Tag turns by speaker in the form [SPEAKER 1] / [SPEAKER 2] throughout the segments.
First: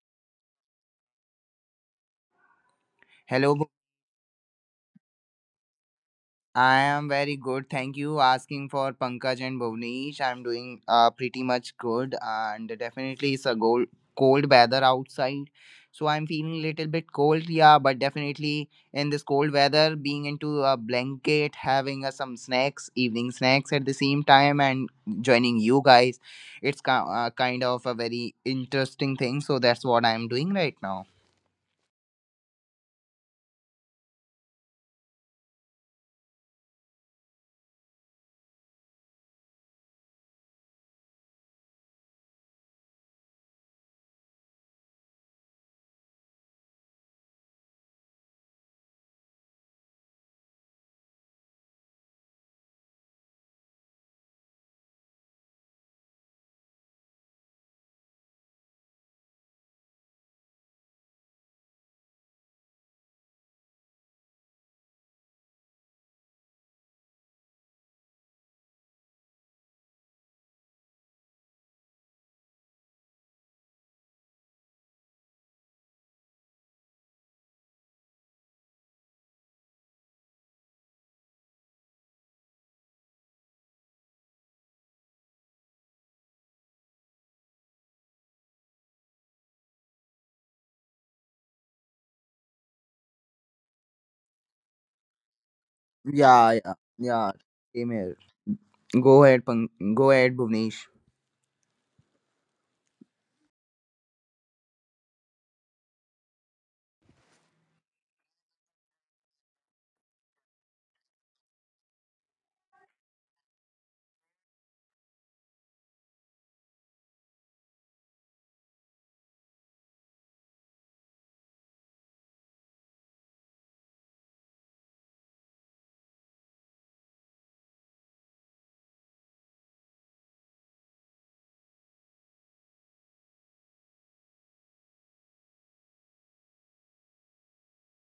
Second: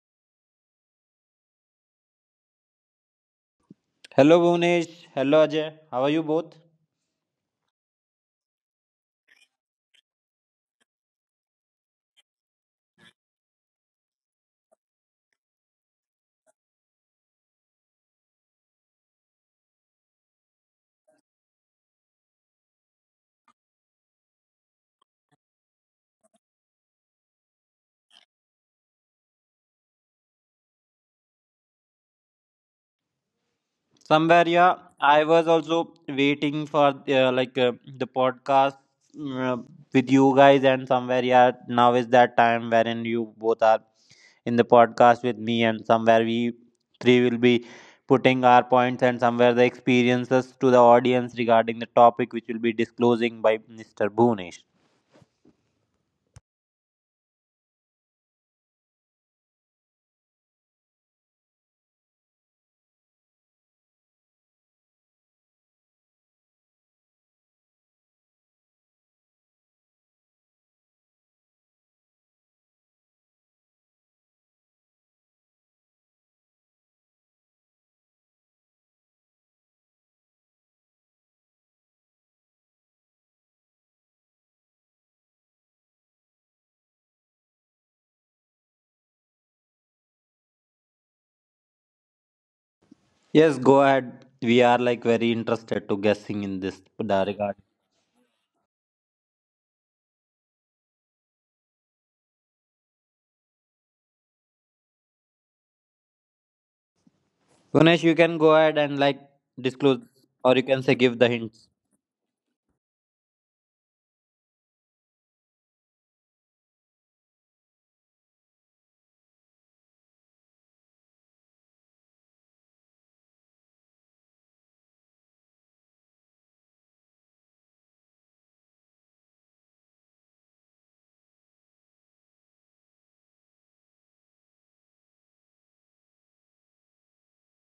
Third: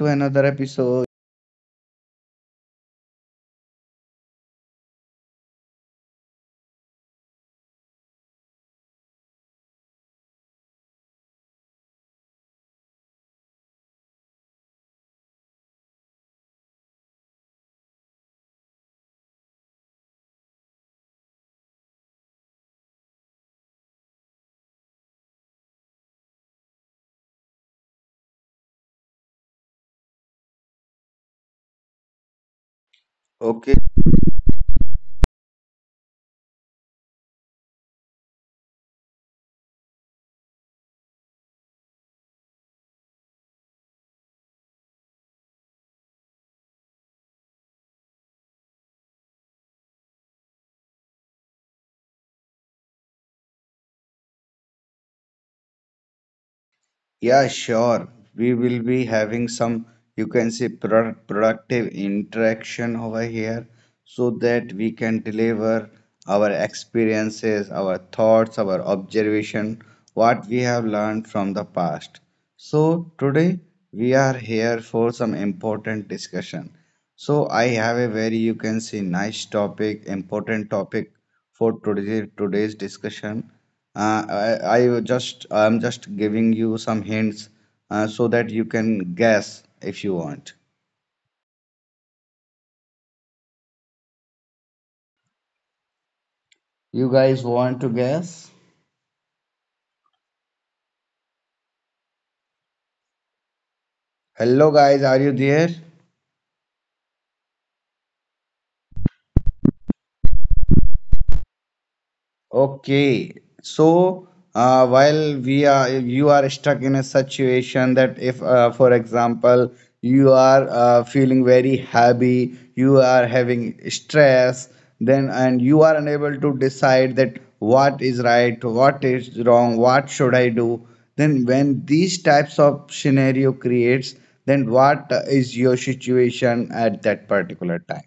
[SPEAKER 1] to another episode.
[SPEAKER 2] Hello, Bhu-
[SPEAKER 3] Hello Bhunesh, hello Ajay. How are you both?
[SPEAKER 2] I am very good. Thank you asking for Pankaj and Bhuvnesh. I'm doing pretty much good, and definitely it's a cold weather outside, so I'm feeling a little bit cold. Yeah, but definitely in this cold weather, being into a blanket, having some snacks, evening snacks at the same time, and joining you guys, it's kind of a very interesting thing. So that's what I'm doing right now.
[SPEAKER 1] Okay.
[SPEAKER 3] Somewhere, yeah, I was also waiting for the podcast mm, uh, with you guys, and somewhere, yeah. Now is that time wherein you both are in the podcast with me, and somewhere we three will be putting our points and somewhere the experiences to the audience regarding the topic which will be disclosing by Mr. Bhunesh.
[SPEAKER 1] Yeah, sure. We will be having some, you can say, productive interaction over here so that we can deliver our experiences, our thoughts, our observation, what we have learned from the past. So today we are here for some important discussion. So I have a very, you can say, nice topic, important topic for today, today's discussion. Uh, I, I just I'm just giving you some hints so that you can guess if you want.
[SPEAKER 3] Yes, go ahead. We are like very interested to guessing
[SPEAKER 2] Yeah,
[SPEAKER 3] in
[SPEAKER 2] yeah,
[SPEAKER 3] this
[SPEAKER 1] You
[SPEAKER 2] yeah.
[SPEAKER 1] guys
[SPEAKER 3] regard.
[SPEAKER 1] want to
[SPEAKER 2] Same here.
[SPEAKER 1] guess?
[SPEAKER 2] Go ahead, Bhuvnesh.
[SPEAKER 1] Hello guys, are you there?
[SPEAKER 3] Gunesh, you can go ahead and like disclose, or you can say give the hints.
[SPEAKER 1] Okay, so while we are you are stuck in a situation that if, for example, you are feeling very happy, you are having stress, then and you are unable to decide that what is right, what is wrong, what should I do, then when these types of scenario creates, then what is your situation at that particular time?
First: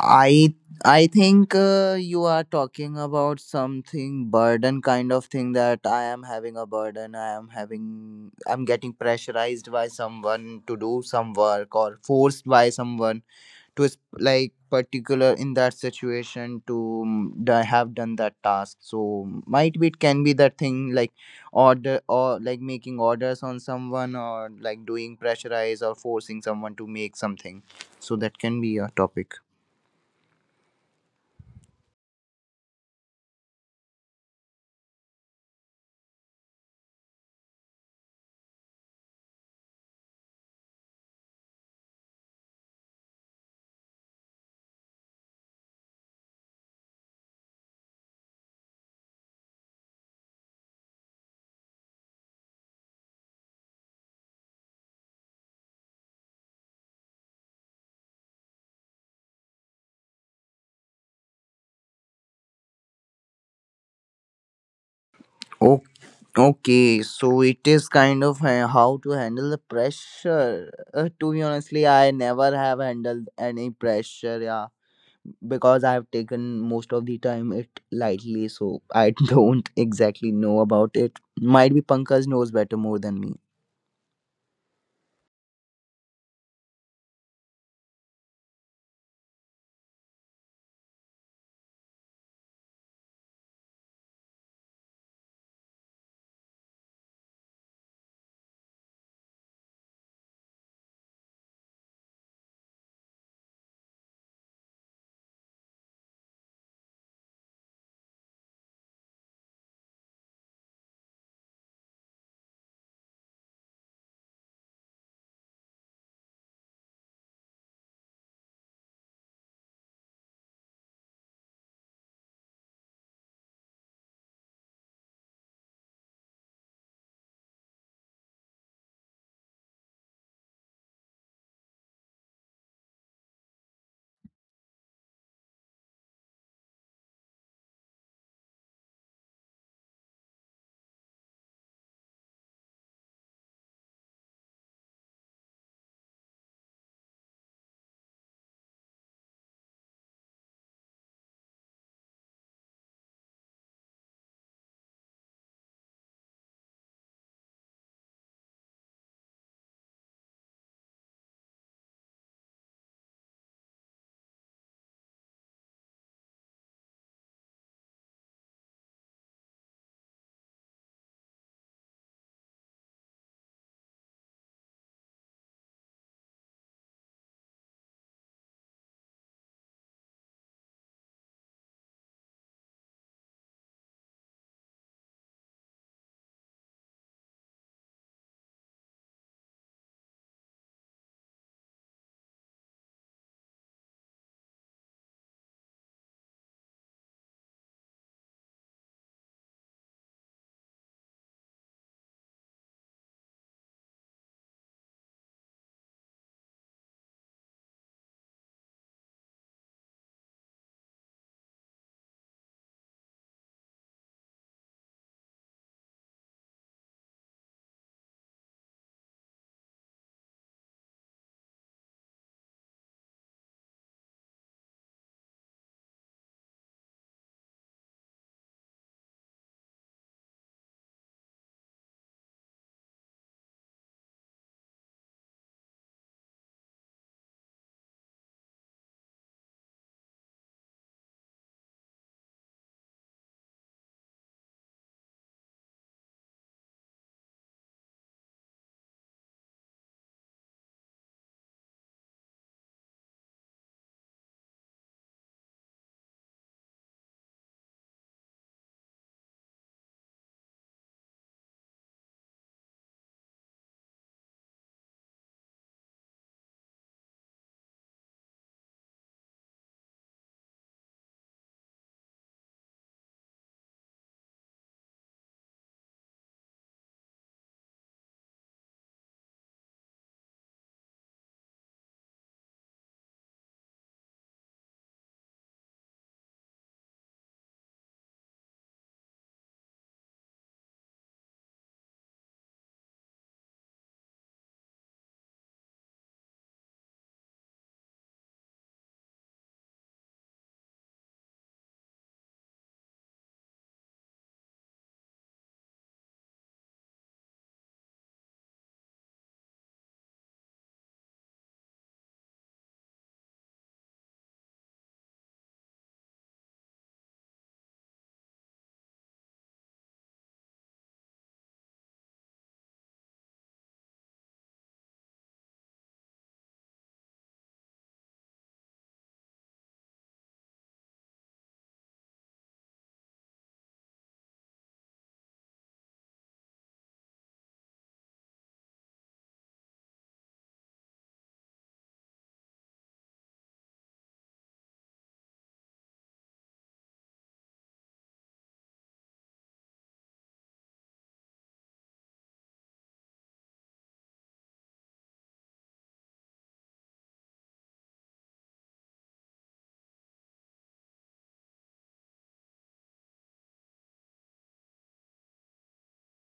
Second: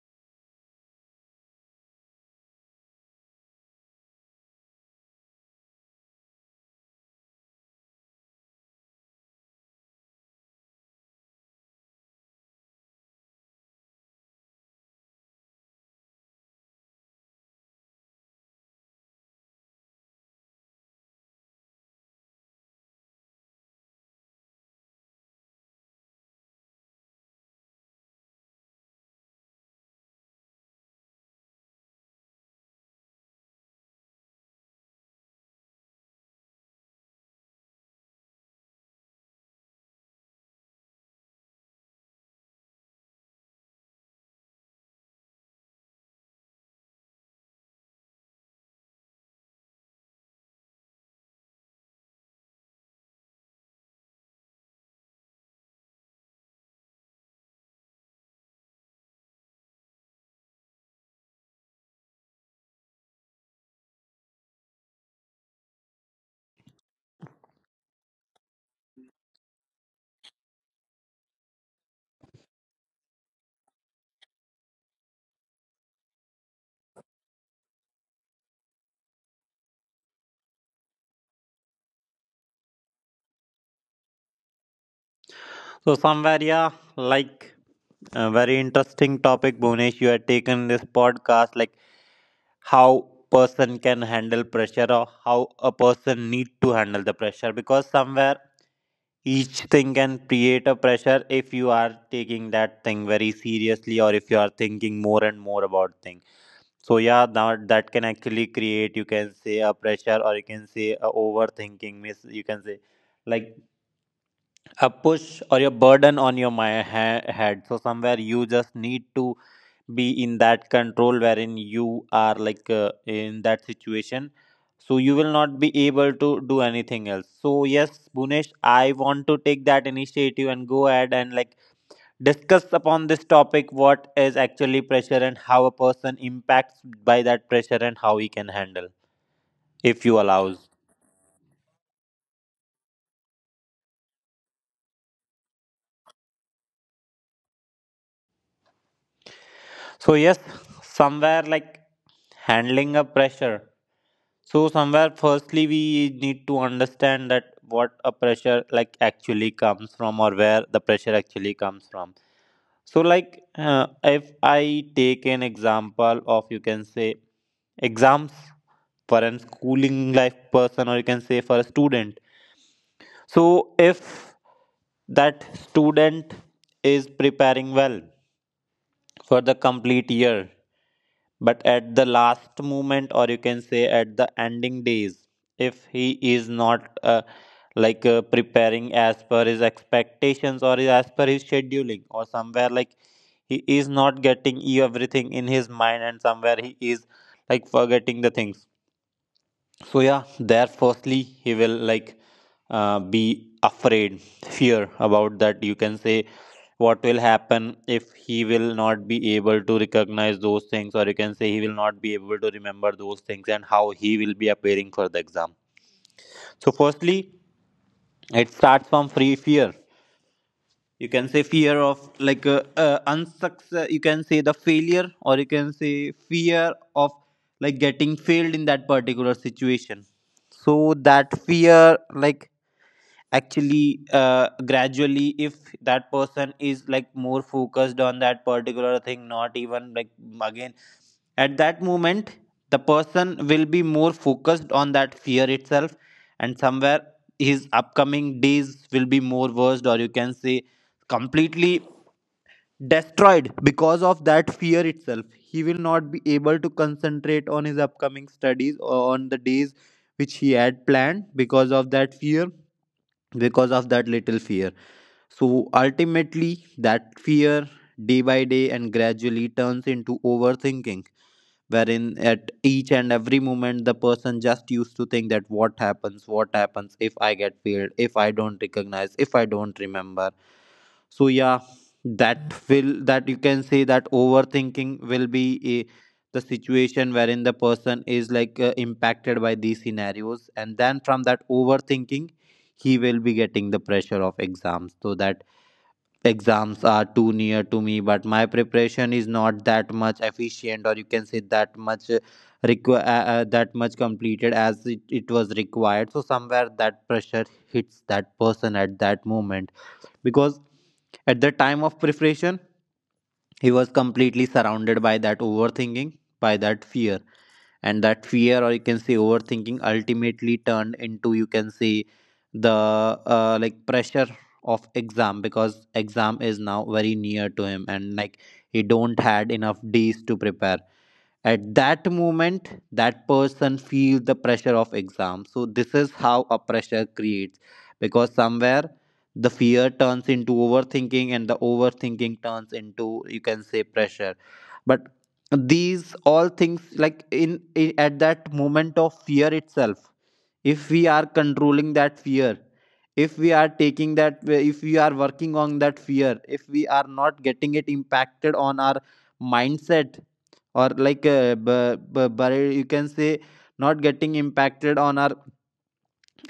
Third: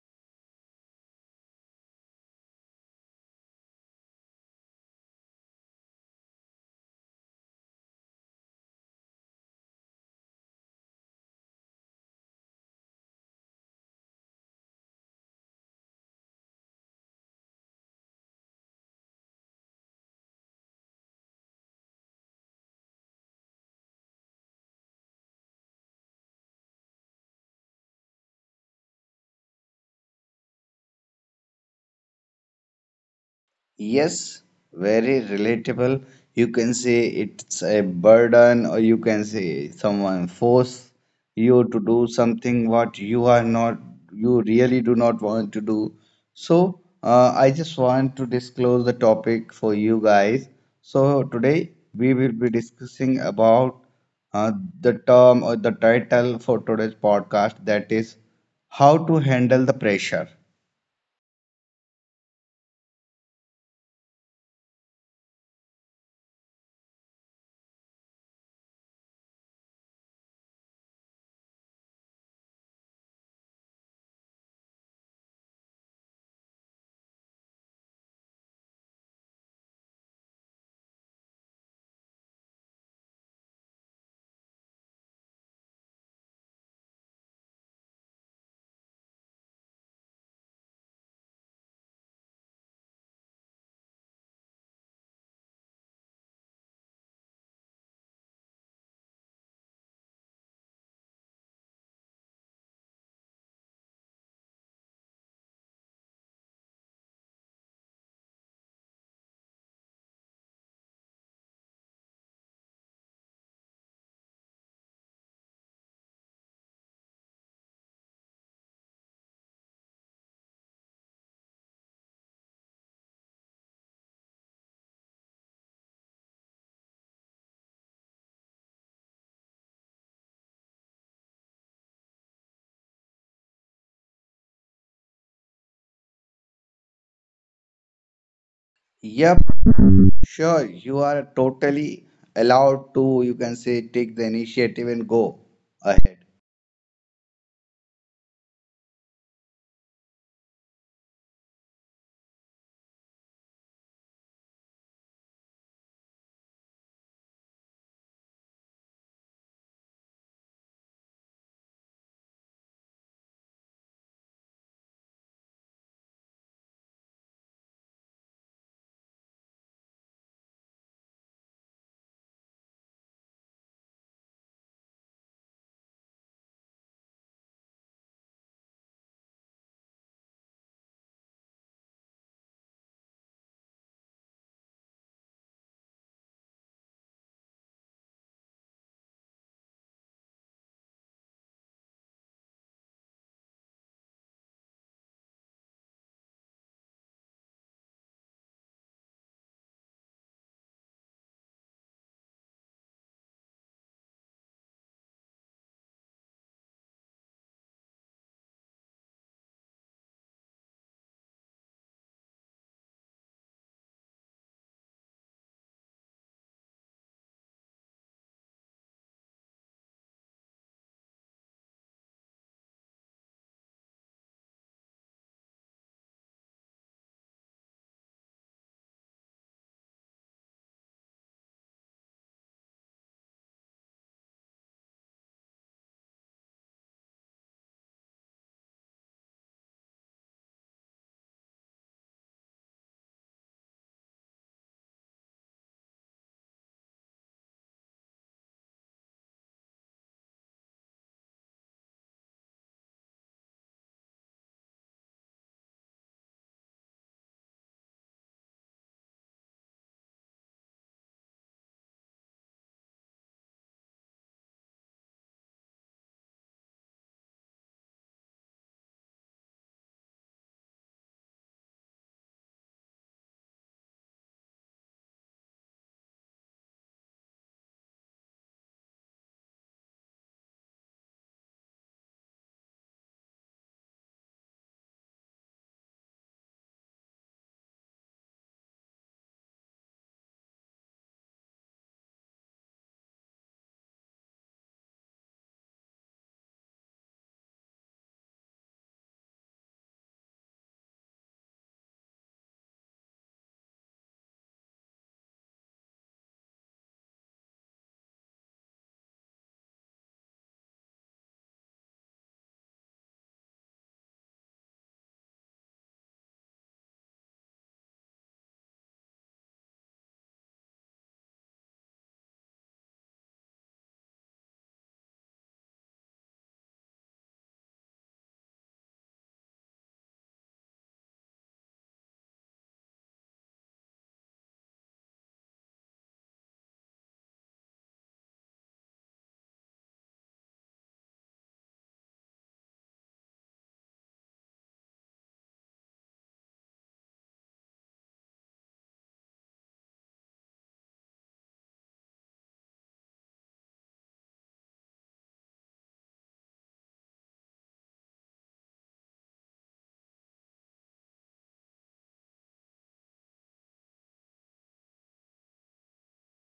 [SPEAKER 2] I I think you are talking about something burden kind of thing that I am having a burden. I am having I'm getting pressurized by someone to do some work or forced by someone to like particular in that situation to have done that task. So might be it can be that thing like order or like making orders on someone or like doing pressurize or forcing someone to make something. So that can be a topic.
[SPEAKER 1] Yes, very relatable. You can say it's a burden, or you can say someone force you to do something what you are not, you really do not want to do. So, I just want to disclose the topic for you guys. So, today we will be discussing about uh, the term or the title for today's podcast, that is how to handle the pressure.
[SPEAKER 2] Okay, so it is kind of how to handle the pressure. To be honestly, I never have handled any pressure, yeah, because I have taken most of the time it lightly, so I don't exactly know about it. Might be Pankaj knows better more than me.
[SPEAKER 3] So somewhere, yeah, like a very interesting topic, Bhunesh, you had taken this podcast, like how person can handle pressure or how a person need to handle the pressure, because somewhere each thing can create a pressure if you are taking that thing very seriously or if you are thinking more and more about things. So yeah, now that can actually create, you can say, a pressure, or you can say a overthinking. Miss, you can say, like a push or a burden on your my head. So somewhere you just need to be in that control wherein you are in that situation. So you will not be able to do anything else. So yes, Bunesh, I want to take that initiative and go ahead and like discuss upon this topic, what is actually pressure, and how a person impacts by that pressure, and how he can handle
[SPEAKER 1] Yep,
[SPEAKER 3] if you
[SPEAKER 1] sure.
[SPEAKER 3] allows.
[SPEAKER 1] You are totally allowed to, you can say, take the initiative and go ahead.
[SPEAKER 3] So yes, somewhere, like handling a pressure, so somewhere firstly we need to understand that what a pressure like actually comes from, or where the pressure actually comes from. So if I take an example of, you can say, exams for an schooling life person, or you can say for a student. So if that student is preparing well for the complete year, but at the last moment, or you can say at the ending days, if he is not preparing as per his expectations or as per his scheduling, or somewhere like he is not getting everything in his mind, and somewhere he is like forgetting the things. So yeah, there firstly he will like be afraid, fear about that, you can say, what will happen if he will not be able to recognize those things, or you can say he will not be able to remember those things, and how he will be appearing for the exam. So firstly it starts from free fear, you can say fear of unsuccess, you can say the failure, or you can say fear of like getting failed in that particular situation. So that fear like actually gradually, if that person is like more focused on that particular thing, not even like, again, at that moment the person will be more focused on that fear itself, and somewhere his upcoming days will be more worst, or you can say completely destroyed, because of that fear itself he will not be able to concentrate on his upcoming studies or on the days which he had planned because of that fear, because of that little fear. So ultimately that fear day by day and gradually turns into overthinking, wherein at each and every moment the person just used to think that what happens, what happens if I get failed, if I don't recognize, if I don't remember. So yeah, that will, that you can say, that overthinking will be a, the situation wherein the person is impacted by these scenarios, and then from that overthinking he will be getting the pressure of exams, so that exams are too near to me but my preparation is not that much efficient, or you can say that that much completed as it was required. So somewhere that pressure hits that person at that moment, because at the time of preparation he was completely surrounded by that overthinking, by that fear. And that fear, or you can say overthinking, ultimately turned into, you can say, the like pressure of exam, because exam is now very near to him and like he don't had enough days to prepare. At that moment that person feels the pressure of exam. So this is how a pressure creates, because somewhere the fear turns into overthinking and the overthinking turns into, you can say, pressure. But these all things like in at that moment of fear itself, if we are controlling that fear, if we are taking that, if we are working on that fear, if we are not getting it impacted on our mindset, or you can say not getting impacted on our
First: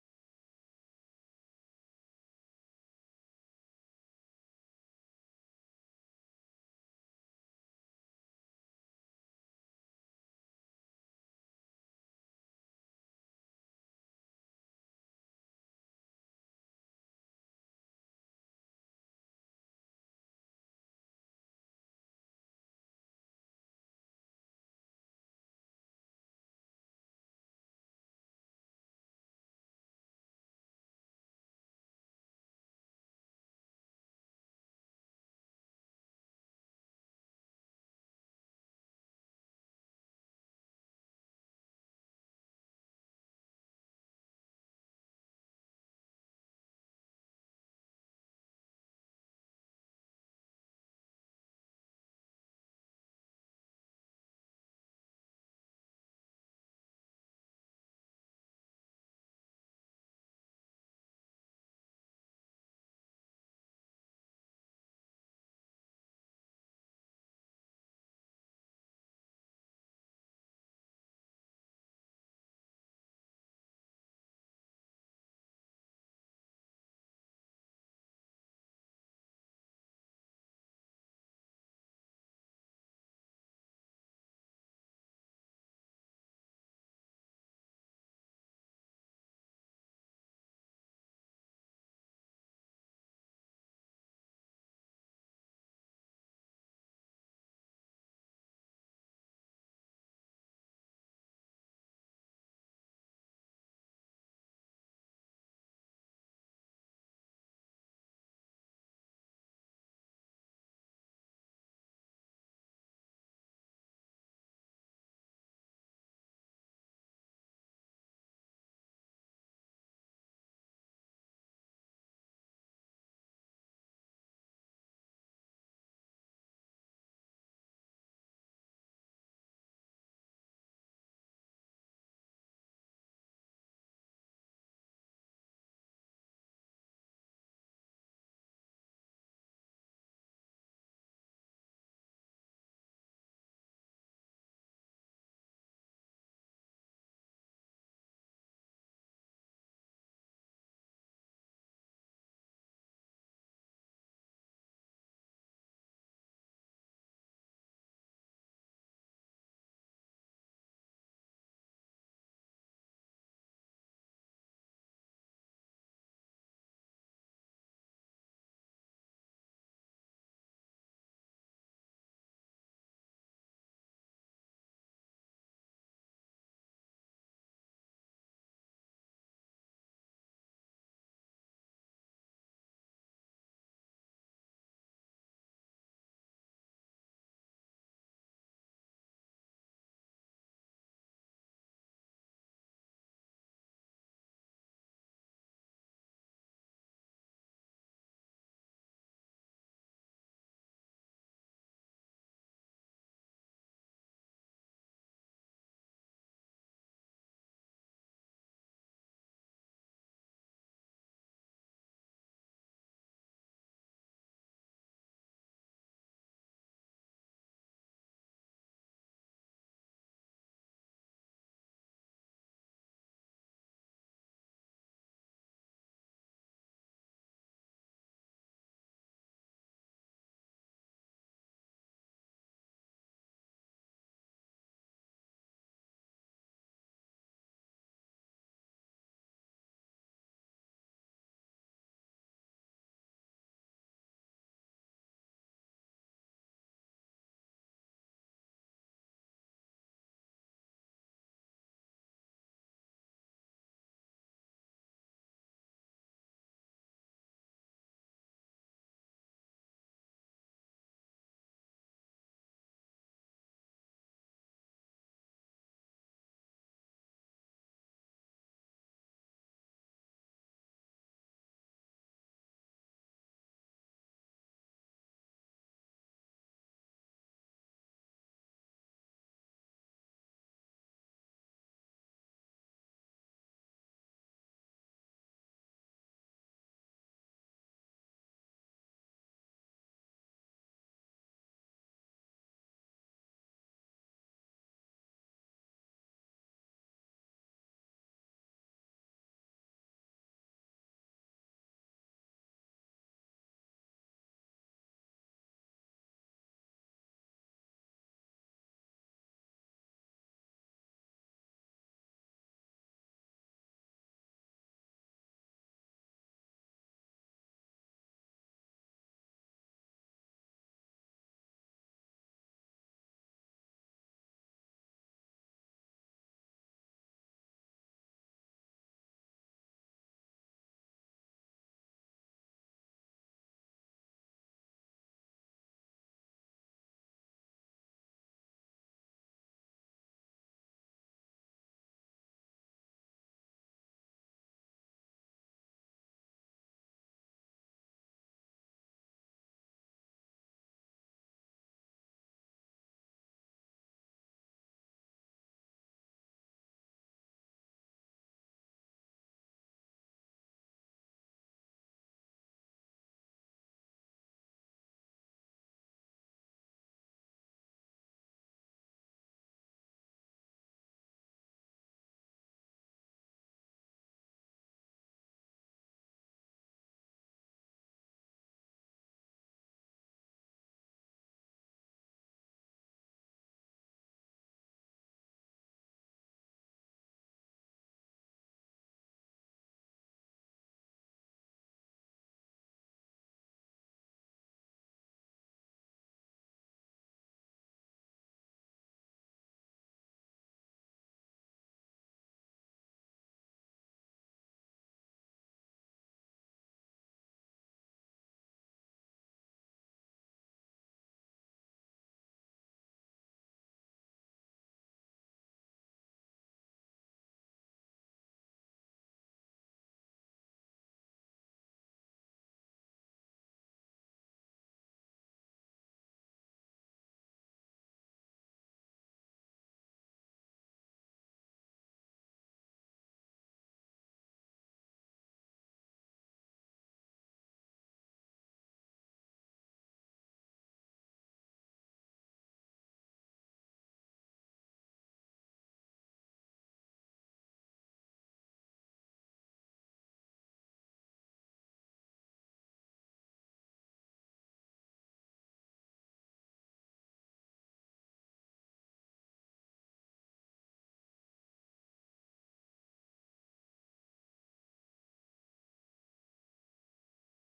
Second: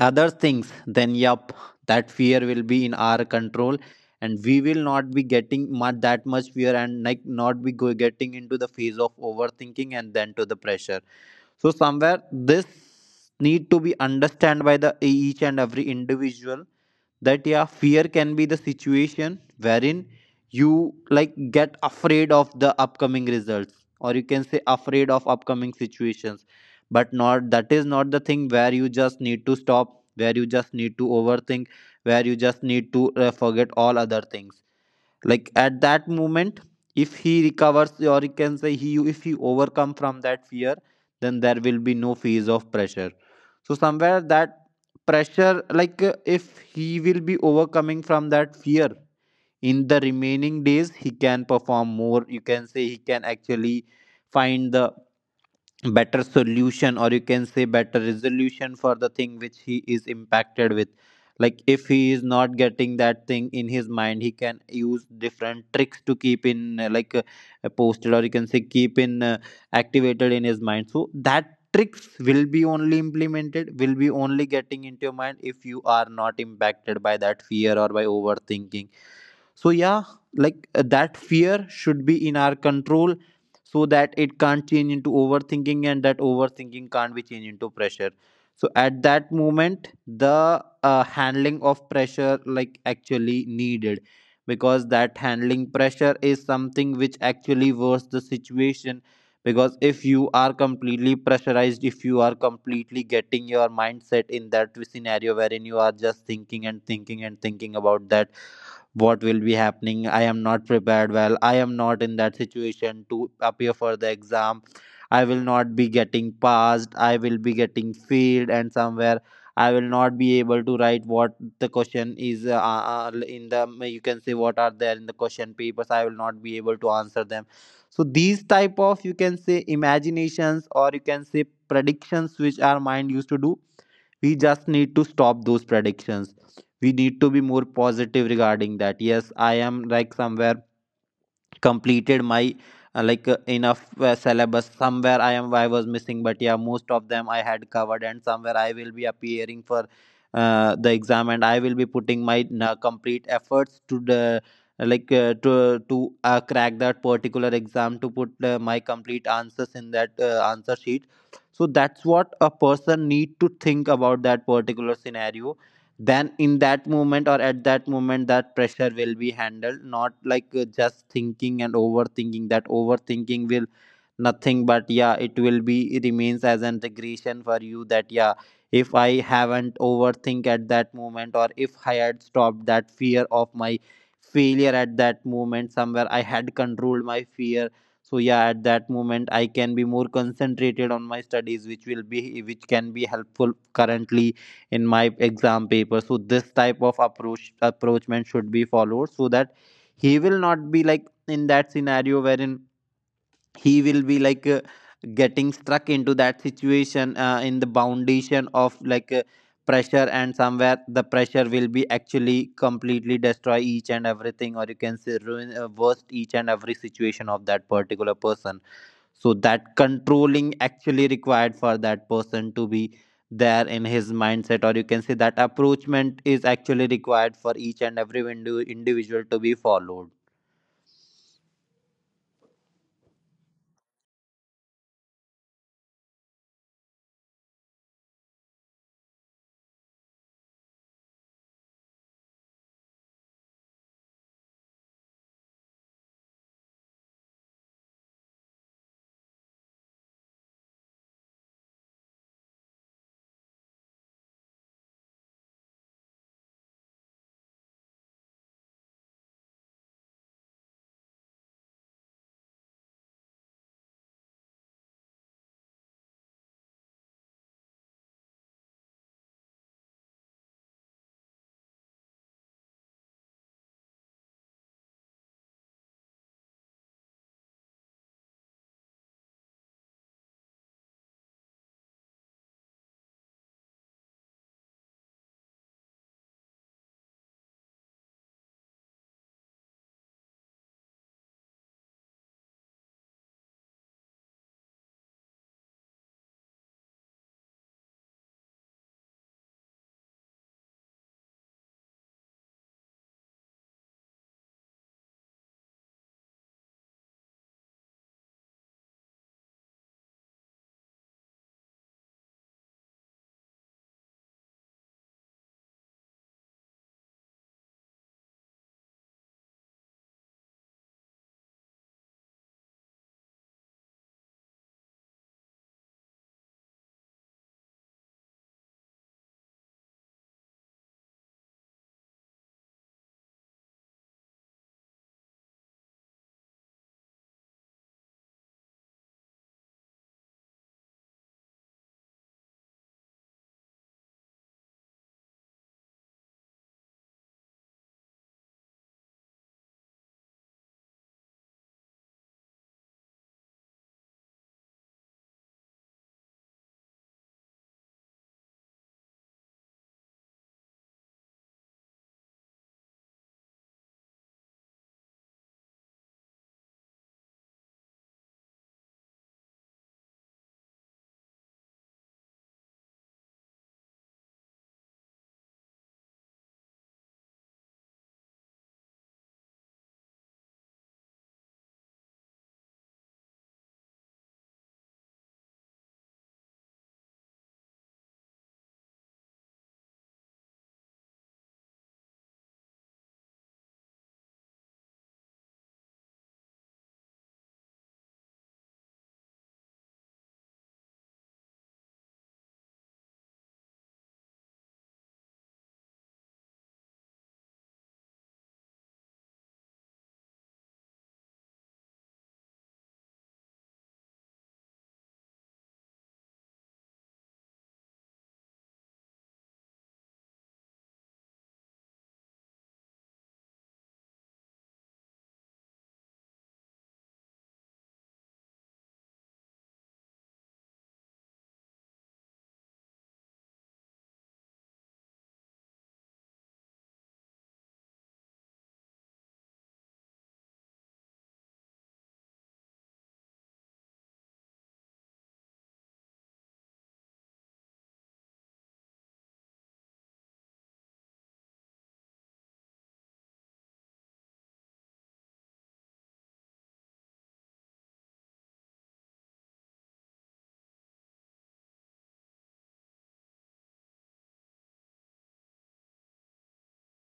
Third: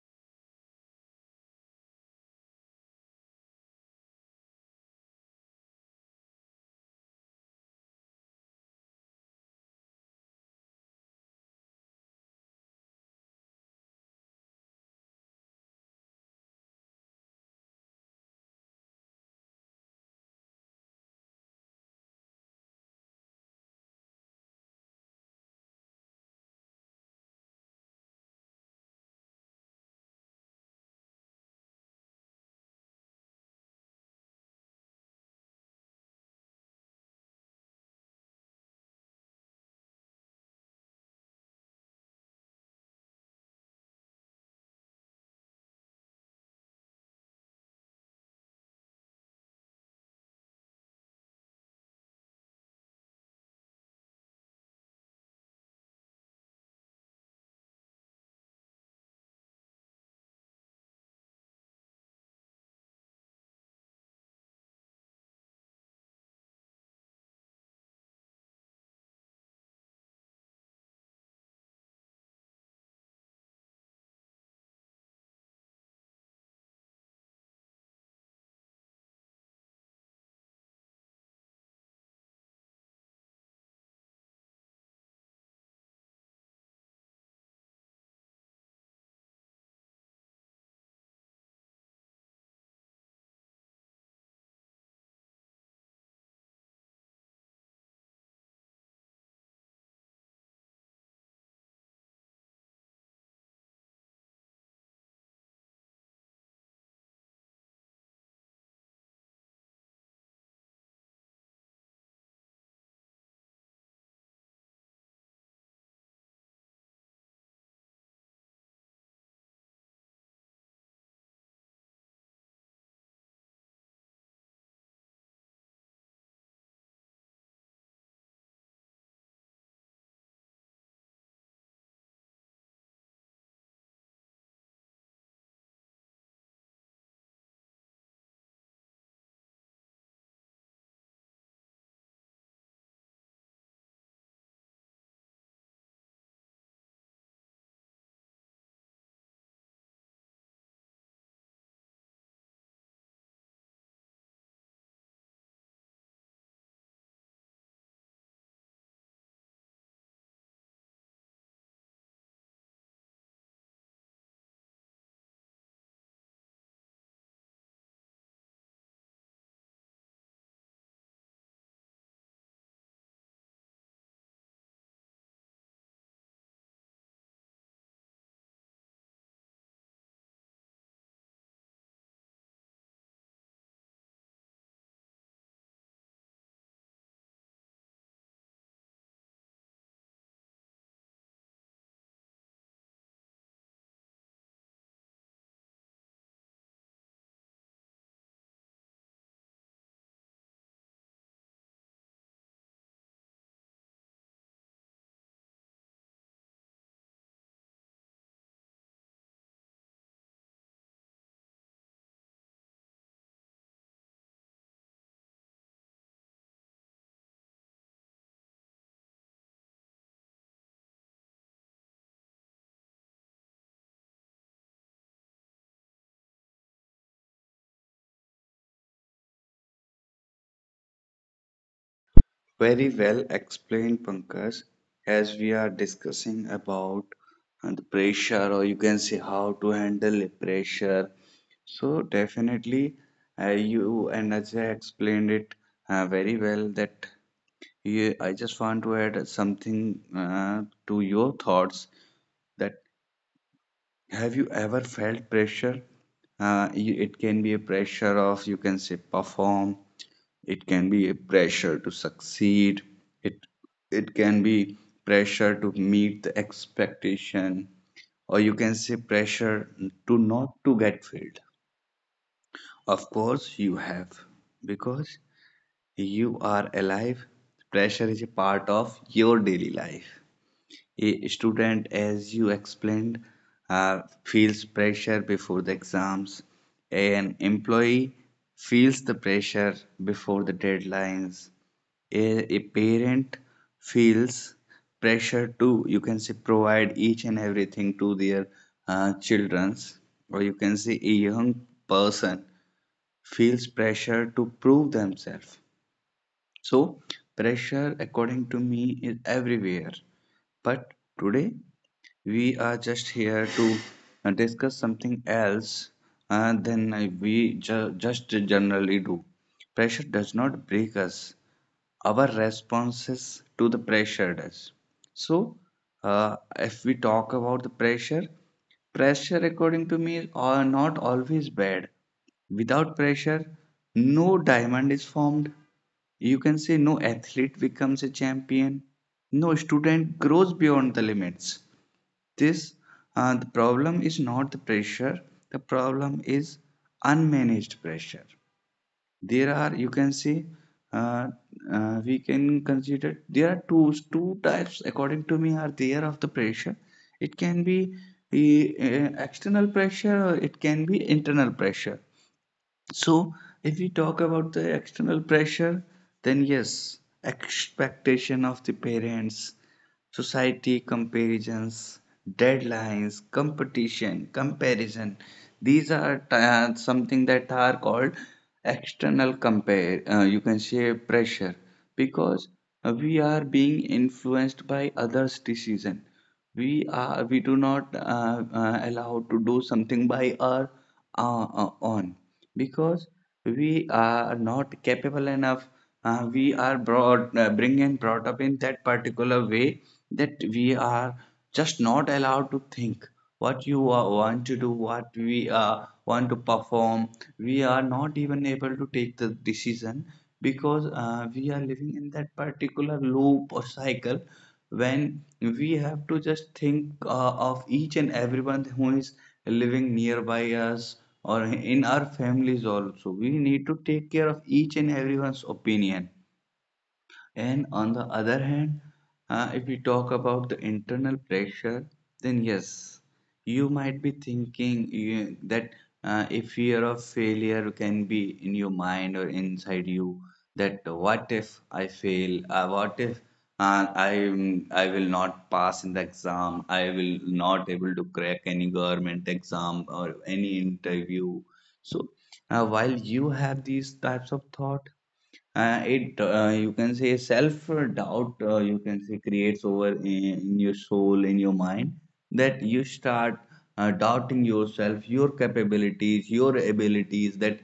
[SPEAKER 3] other things, then yup, that fear will be in our control, and we will not be getting much that much fear, and like not be getting into the phase of overthinking and then to the pressure. So somewhere this need to be understand by the each and every individual, that yeah, fear can be the situation wherein you like get afraid of the upcoming results, or you can say afraid of upcoming situations, but not, that is not the thing where you just need to stop, where you just need to overthink, where you just need to forget all other things. Like at that moment, if he recovers, or you can say, he if he overcome from that fear, then there will be no phase of pressure. So somewhere that pressure if he will be overcoming from that fear, in the remaining days he can perform more, you can say he can actually find the better solution, or you can say better resolution for the thing which he is impacted with. Like if he is not getting that thing in his mind, he can use different tricks to keep in posted, or you can say keep in activated in his mind, so that tricks will be only implemented, will be only getting into your mind if you are not impacted by that fear or by overthinking. So yeah, that fear should be in our control, so that it can't change into overthinking and that overthinking can't be changed into pressure. So at that moment the handling of pressure like actually needed, because that handling pressure is something which actually worsens the situation, because if you are completely pressurized, if you are completely getting your mindset in that scenario wherein you are just thinking and thinking and thinking about that, what will be happening, I am not prepared well, I am not in that situation to appear for the exam, I will not be getting passed, I will be getting failed, and somewhere I will not be able to write what the question is in the, you can say, what are there in the question papers, I will not be able to answer them. So these type of, you can say, imaginations, or you can say predictions, which our mind used to do, we just need to stop those predictions. We need to be more positive regarding that, yes, I am like somewhere completed my enough syllabus, somewhere I was missing, but yeah, most of them I had covered, and somewhere I will be appearing for the exam, and I will be putting my complete efforts like uh, to to crack that particular exam, to put my complete answers in that answer sheet. So that's what a person need to think about that particular scenario. Then in that moment, or at that moment, that pressure will be handled, not just thinking and overthinking. That overthinking will nothing, but yeah, it will be, it remains as an regression for you, that yeah, if I haven't overthink at that moment, or if I had stopped that fear of my failure at that moment, somewhere I had controlled my fear. So yeah, at that moment I can be more concentrated on my studies, which will be, which can be helpful currently in my exam paper. So this type of approach, approachment should be followed, so that he will not be like in that scenario wherein he will be getting stuck into that situation in the foundation of pressure, and somewhere the pressure will be actually completely destroy each and everything, or you can say ruin worst each and every situation of that particular person. So that controlling actually required for that person to be there in his mindset, or you can say that approachment is actually required for each and every individual to be followed.
[SPEAKER 1] Very well explained, Pankaj. As we are discussing about the pressure, or you can say how to handle the pressure. So definitely, you and Ajay explained it very well. That you, I just want to add something to your thoughts. That. Have you ever felt pressure? It can be a pressure of, you can say, perform. It can be a pressure to succeed. It it can be pressure to meet the expectation, or you can say pressure to not to get failed. Of course, you have, because you are alive. Pressure is a part of your daily life. A student, as you explained, feels pressure before the exams. An employee feels the pressure before the deadlines. A parent feels pressure to, you can say, provide each and everything to their children's, or you can say a young person feels pressure to prove themselves. So pressure, according to me, is everywhere, but today we are just here to discuss something else than we just generally do. Pressure does not break us, our responses to the pressure does. So, if we talk about the pressure, pressure, according to me, are not always bad. Without pressure, no diamond is formed. You can say no athlete becomes a champion, no student grows beyond the limits. This The problem is not the pressure, the problem is unmanaged pressure. There are, you can see, uh, we can consider there are two types, according to me, are there of the pressure. It can be the external pressure, or it can be internal pressure. So if we talk about the external pressure, then yes, expectation of the parents, society comparisons, deadlines, competition, comparison, these are something that are called external compare you can say pressure, because we are being influenced by others decision, we do not allow to do something by our own, because we are not capable enough. Uh, we are brought uh, bring and brought up in that particular way that we are just not allowed to think what you want to do, what we want to perform. We are not even able to take the decision, because we are living in that particular loop or cycle, when we have to just think of each and everyone who is living nearby us, or in our families also. We need to take care of each and everyone's opinion. And on the other hand, if we talk about the internal pressure, then yes, you might be thinking, you, that a fear of failure can be in your mind or inside you. That what if I fail? What if I will not pass in the exam? I will not able to crack any government exam or any interview. So while you have these types of thought, it you can say self doubt, you can say creates over in your soul, in your mind, that you start doubting yourself, your capabilities, your abilities. That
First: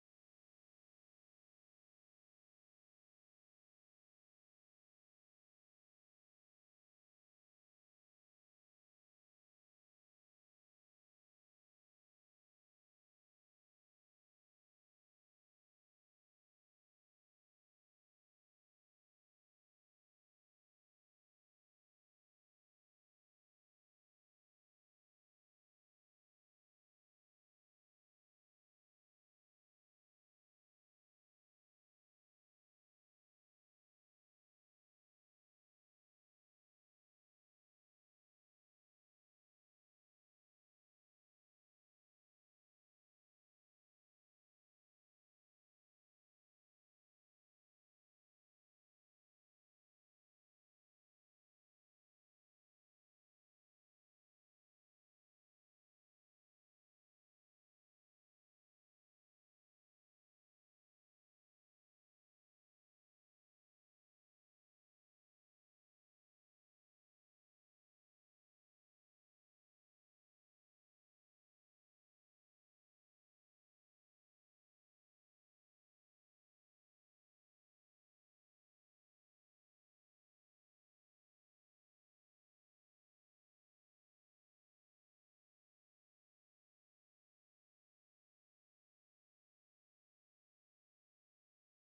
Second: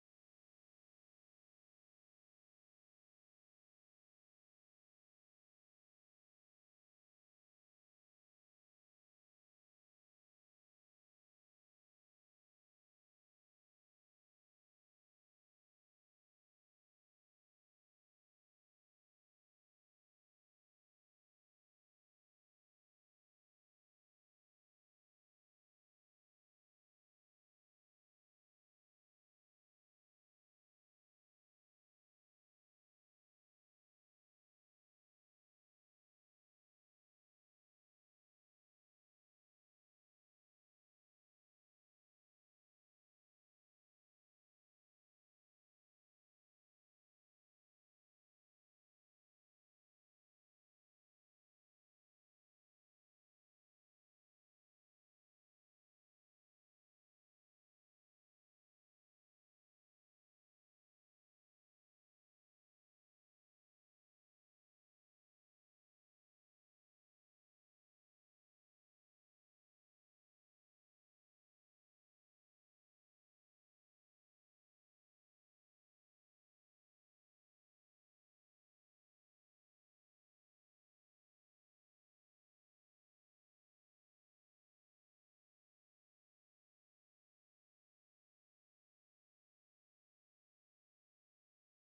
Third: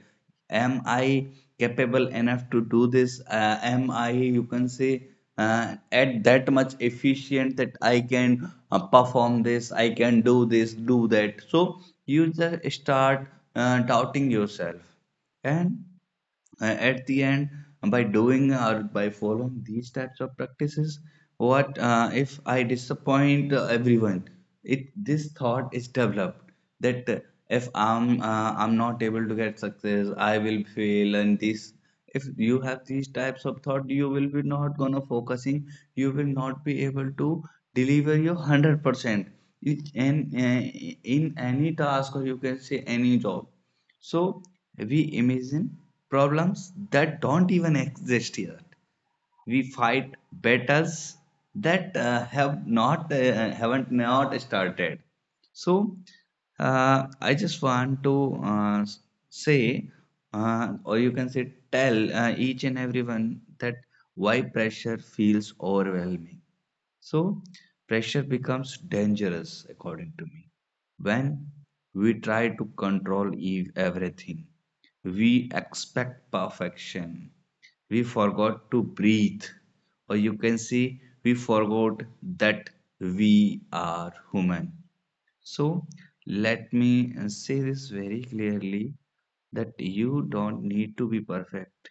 [SPEAKER 1] am I capable enough to do this? Am I, you can say, at that much efficient that I can perform this, I can do this, do that? So you just start doubting yourself, and at the end, by doing or by following these types of practices, what if I disappoint everyone, it this thought is developed that if I'm not able to get success, I will fail. And this, if you have these types of thought, you will be not gonna focusing, you will not be able to deliver your 100% in any task, or you can say any job. So we imagine problems that don't even exist yet. We fight battles that haven't not started. So I just want to say, or you can say, tell each and everyone that why pressure feels overwhelming. So, pressure becomes dangerous, according to me, when we try to control everything. We expect perfection. We forgot to breathe. Or you can see, we forgot that we are human. So, let me say this very clearly, that you don't need to be perfect.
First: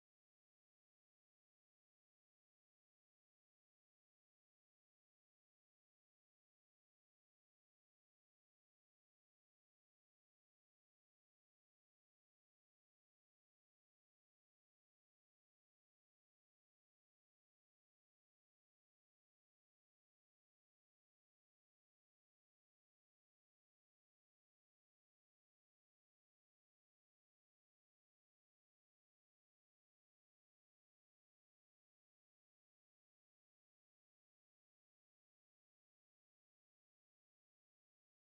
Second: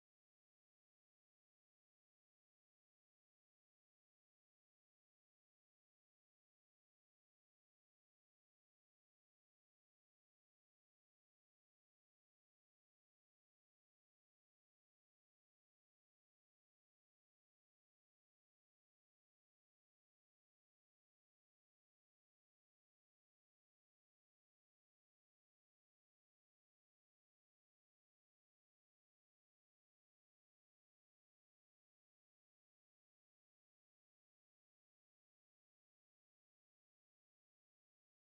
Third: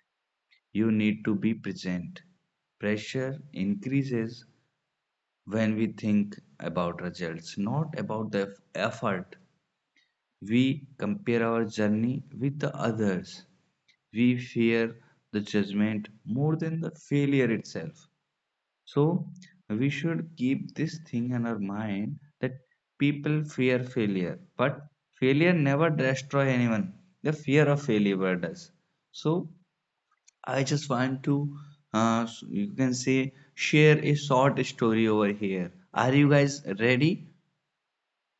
[SPEAKER 1] You need to be present. Pressure increases when we think about results, not about the effort. We compare our journey with the others. We fear the judgment more than the failure itself. So, we should keep this thing in our mind, that people fear failure, but failure never destroys anyone. The fear of failure does. So, I just want to, you can say, share a short story over here. Are you guys ready?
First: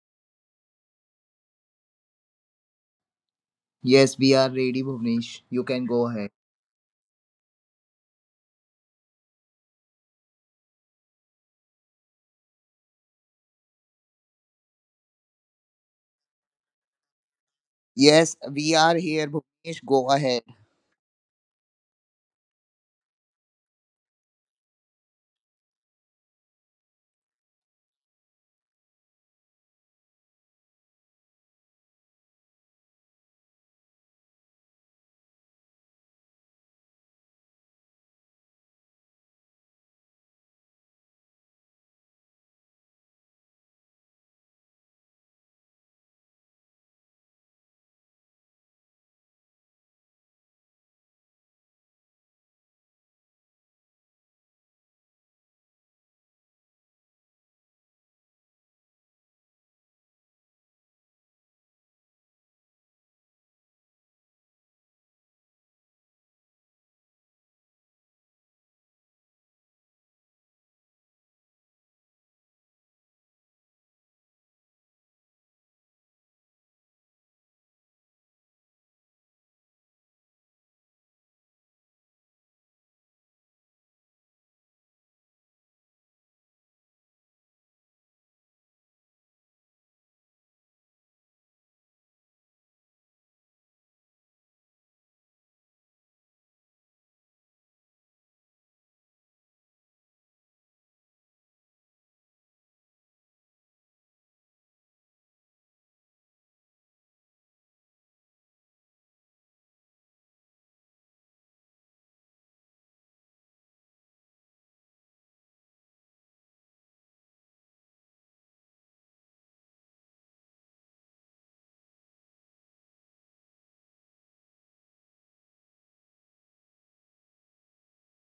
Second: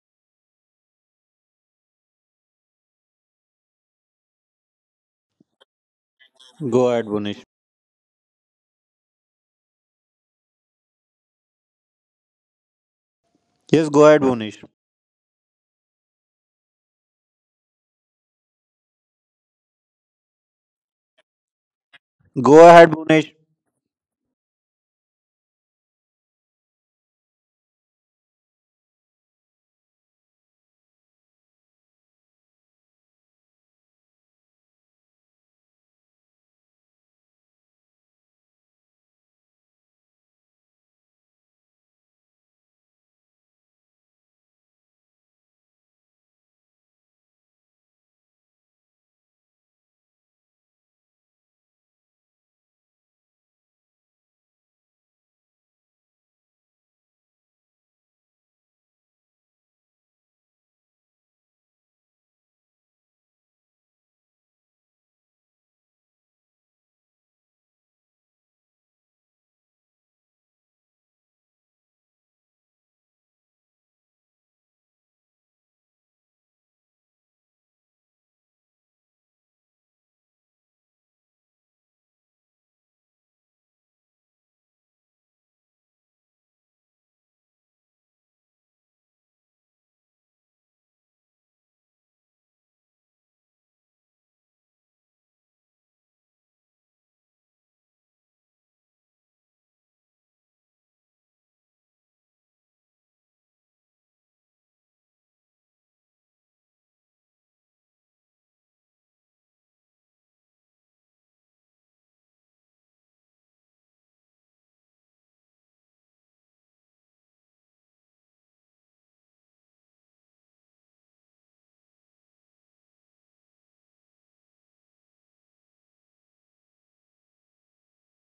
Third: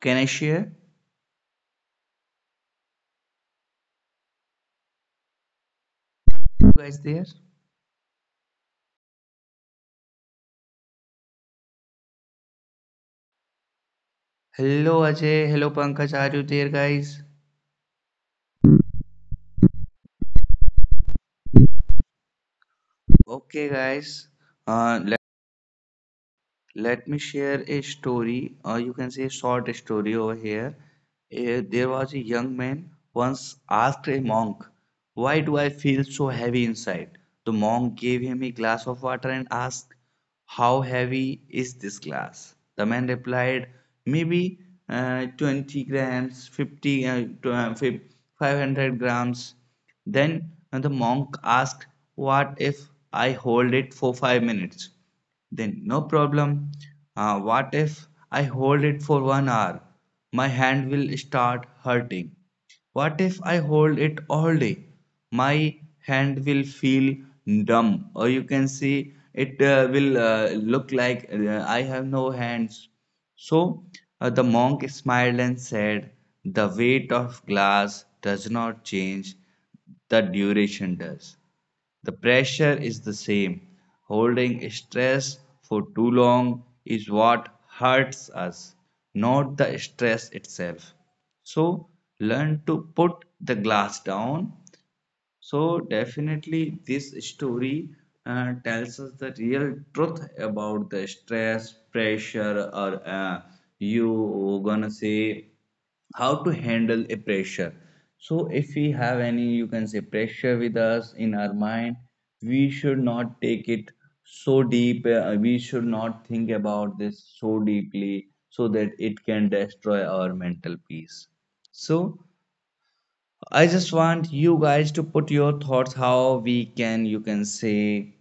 [SPEAKER 1] Can I share?
[SPEAKER 2] Yes, we are ready, Bhuvnesh. You can go ahead.
[SPEAKER 1] You
[SPEAKER 3] Go
[SPEAKER 1] guys
[SPEAKER 3] ahead,
[SPEAKER 1] there?
[SPEAKER 3] Bunish. Yes, go ahead, Bunish.
[SPEAKER 1] Hello Ajay, hello Pankaj, are you there guys?
[SPEAKER 2] Yes, we are here, Bhuvnesh. Go ahead.
[SPEAKER 3] Go ahead, Bunish.
[SPEAKER 1] Okay guys, uh, let me share a story, or you can say a short story over here. There was a young man once asked a monk, why do I feel so heavy inside? The monk gave him a glass of water and asked, how heavy is this glass? The man replied, maybe 20 grams, 50, 500 grams. Then the monk asked, what if I hold it for 5 minutes? Then, no problem. What if I hold it for 1 hour? My hand will start hurting. What if I hold it all day? My hand will feel numb, or you can see it will look like I have no hands. So the monk smiled and said, the weight of glass does not change, the duration does. The pressure is the same. Holding stress for too long is what hurts us, not the stress itself. So, learn to put the glass down. So definitely this story tells us the real truth about the stress, pressure, or you gonna say how to handle a pressure. So if we have any, you can say, pressure with us in our mind, we should not take it so deep. We should not think about this so deeply, so that it can destroy our mental peace. So I just want you guys to put your thoughts how we can,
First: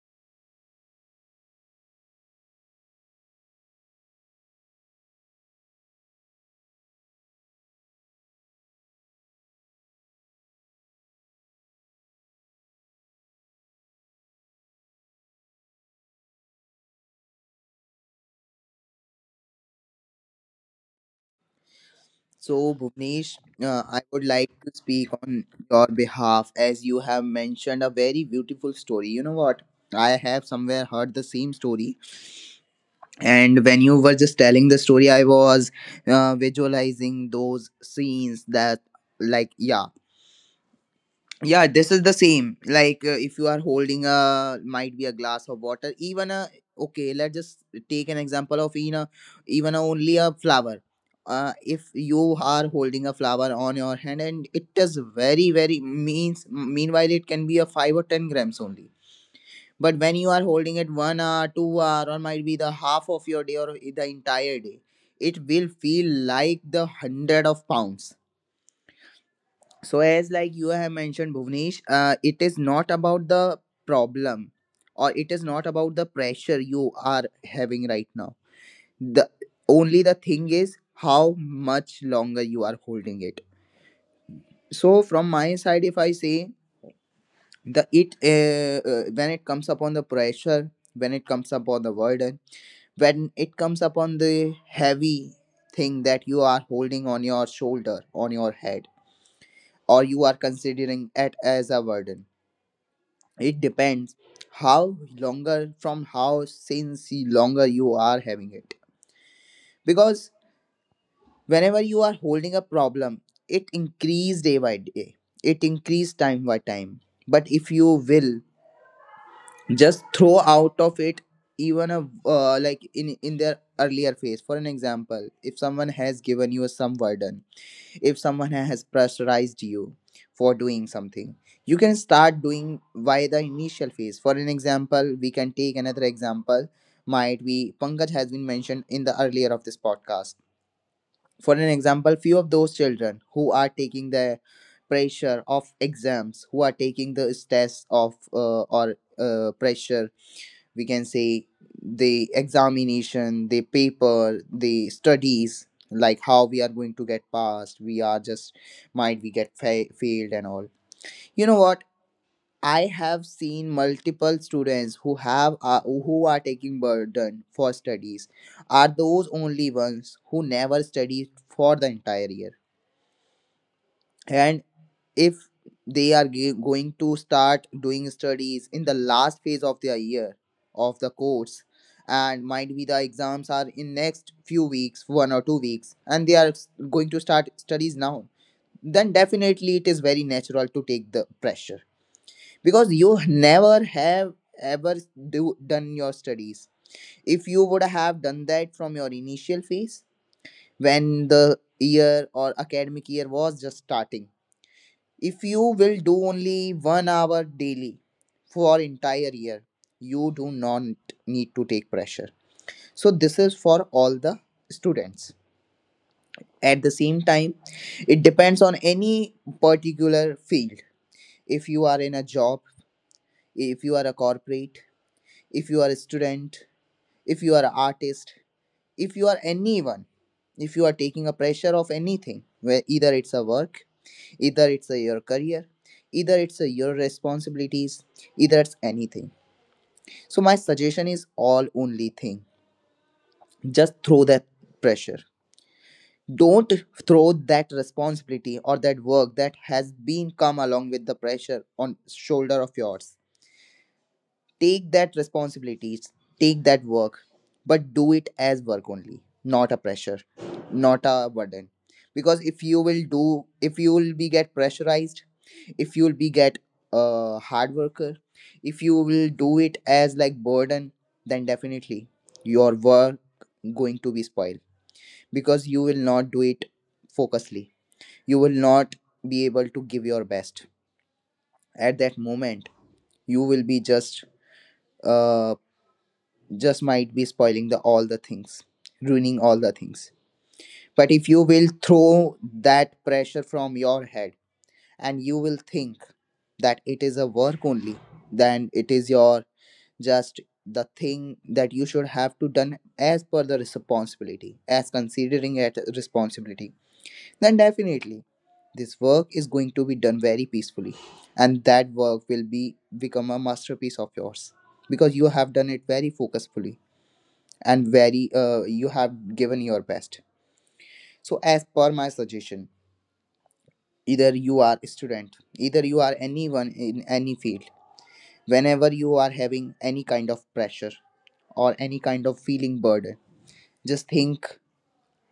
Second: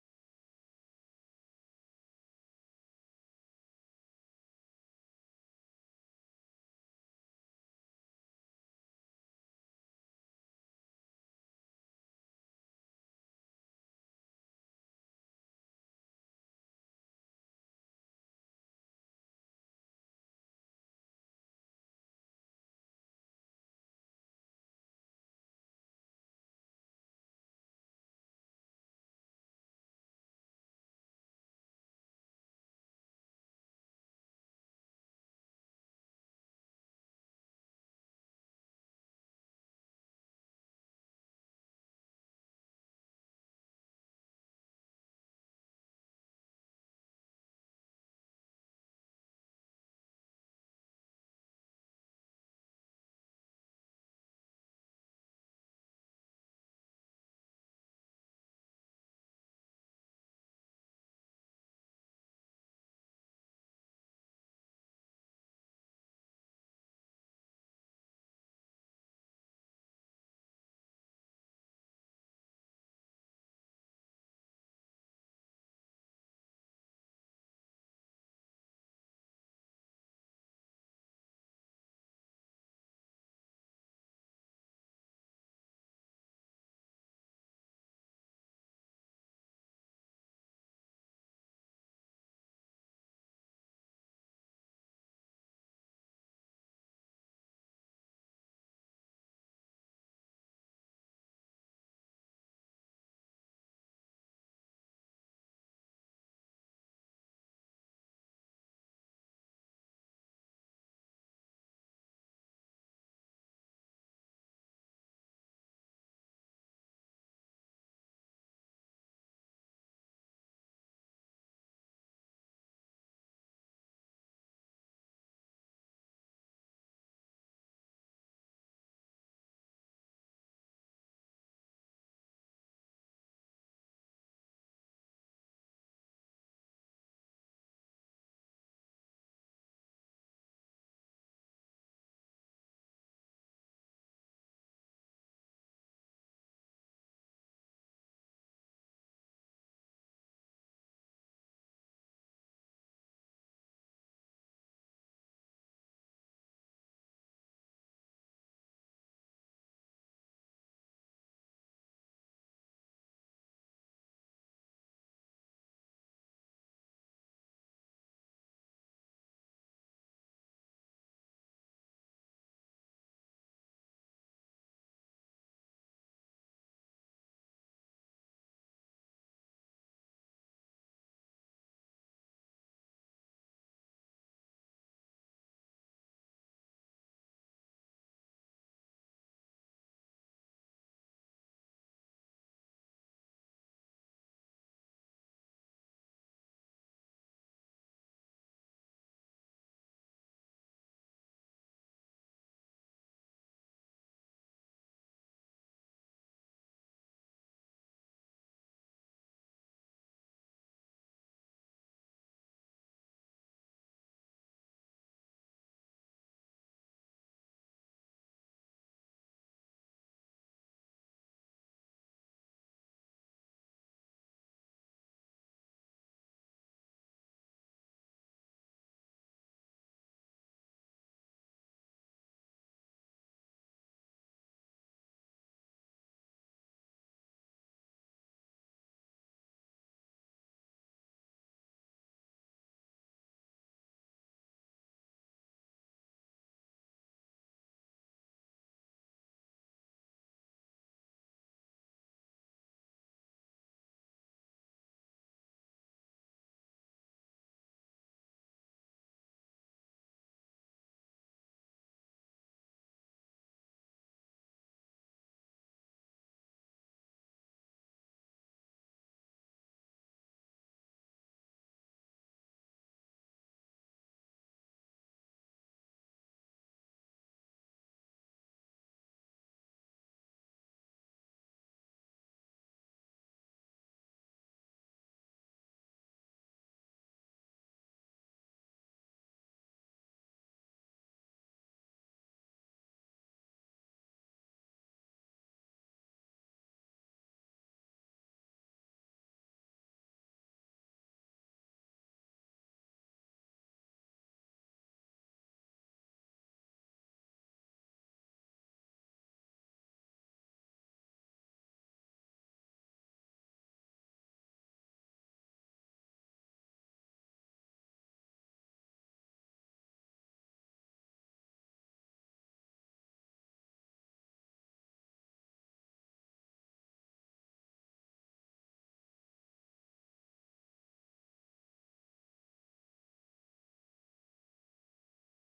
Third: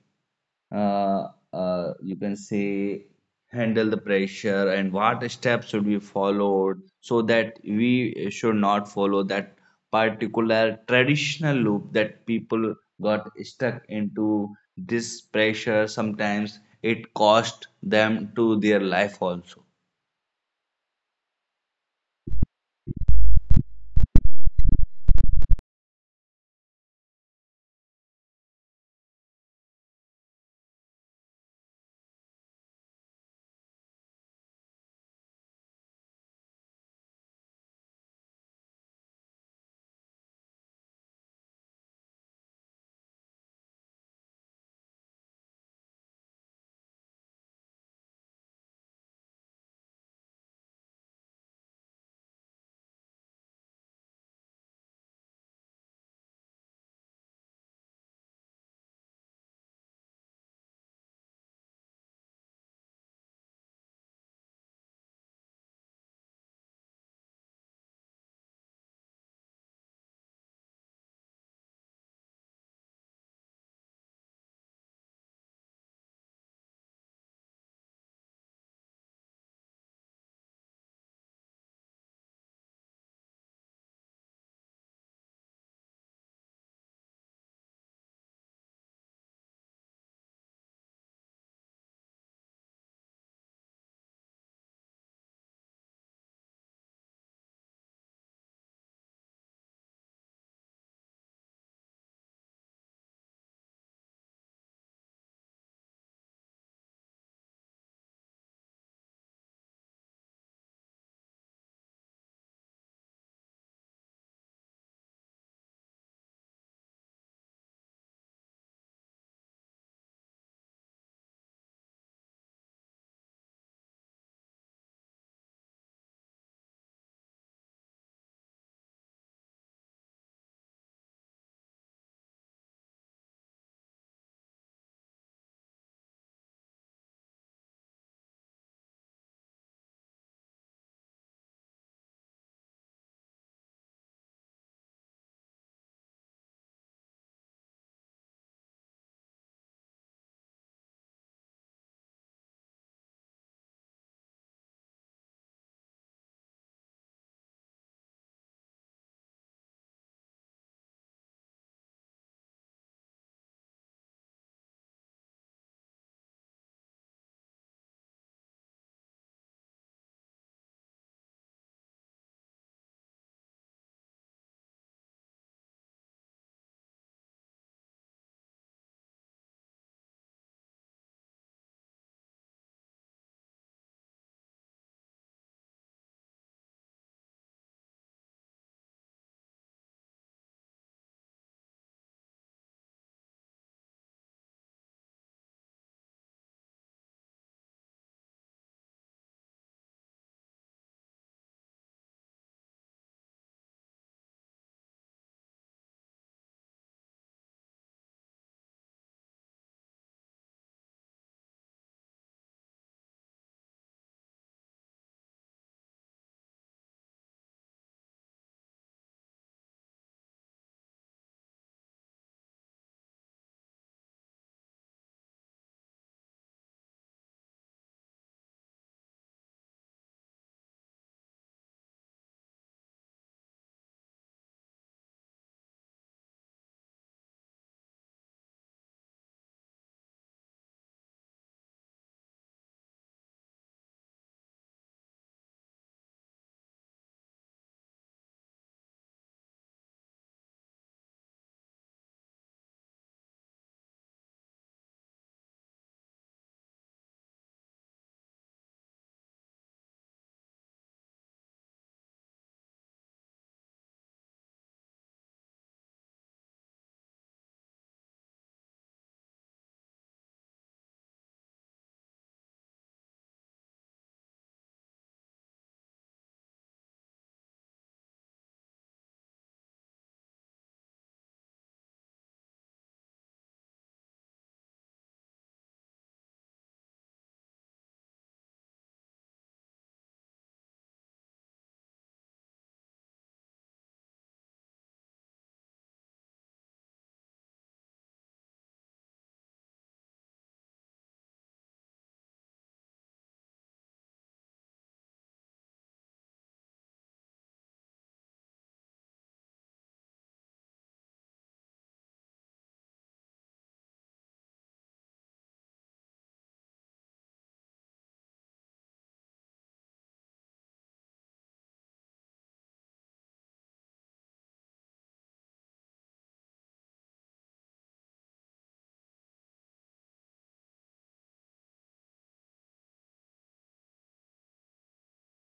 [SPEAKER 1] you can say, handle the pressure and what steps should be followed, so that we should not follow that particular traditional loop, that people got stuck into this pressure. Sometimes it cost them to their life also.
[SPEAKER 2] So, Bhuvnesh, I would like to speak on your behalf as you have mentioned a very beautiful story. You know what? I have somewhere heard the same story, and when you were just telling the story, I was visualizing those scenes that, like, yeah, yeah, this is the same, like if you are holding a, might be, a glass of water, even a, okay, let's just take an example of, you know, even only a flower. Uh, if you are holding a flower on your hand and it is very very, means, meanwhile, it can be a 5 or 10 grams only, but when you are holding it 1 hour, 2 hour, or might be the half of your day or the entire day, it will feel like the hundred of pounds. So as like you have mentioned, Bhuvnesh, it is not about the problem, or it is not about the pressure you are having right now. The only the thing is, how much longer you are holding it. So from my side, if I say, the it when it comes upon the pressure, when it comes upon the burden, when it comes upon the heavy thing that you are holding on your shoulder, on your head, or you are considering it as a burden, it depends how longer from longer you are having it. Because whenever you are holding a problem, it increase day by day. It increase time by time. But if you will just throw out of it, even a, like in their earlier phase, for an example, if someone has given you some burden, if someone has pressurized you for doing something, you can start doing via the initial phase. For an example, we can take another example. Might be Pankaj has been mentioned in the earlier of this podcast. For an example, few of those children who are taking the pressure of exams, who are taking the stress of, or pressure, we can say, the examination, the paper, the studies, like how we are going to get passed, we are just, might we get failed and all. You know what? I have seen multiple students who have who are taking burden for studies, are those only ones who never studied for the entire year. And if they are going to start doing studies in the last phase of their year, of the course, and might be the exams are in next few weeks, 1 or 2 weeks, and they are going to start studies now, then definitely it is very natural to take the pressure, because you never have ever do done your studies. If you would have done that from your initial phase, when the year or academic year was just starting, if you will do only 1 hour daily for entire year, you do not need to take pressure. So this is for all the students. At the same time, it depends on any particular field. If you are in a job, if you are a corporate, if you are a student, if you are an artist, if you are anyone, if you are taking a pressure of anything, where either it's a work, either it's a your career, either it's a your responsibilities, either it's anything, so my suggestion is all only thing, just throw that pressure. Don't throw that responsibility or that work that has been come along with the pressure on shoulder of yours. Take that responsibilities, take that work, but do it as work only, not a pressure, not a burden. Because if you will do, if you will be get pressurized, if you'll be get a hard worker, if you will do it as like burden, then definitely your work going to be spoiled, because you will not do it focusedly, you will not be able to give your best. At that moment, you will be just, uh just might be spoiling the all the things, ruining all the things. But if you will throw that pressure from your head, and you will think that it is a work only, then it is your just the thing that you should have to done as per the responsibility, as considering it a responsibility, then definitely this work is going to be done very peacefully, and that work will be become a masterpiece of yours, because you have done it very focusfully and very, you have given your best. So as per my suggestion, either you are a student, either you are anyone in any field, whenever you are having any kind of pressure or any kind of feeling burden, just think,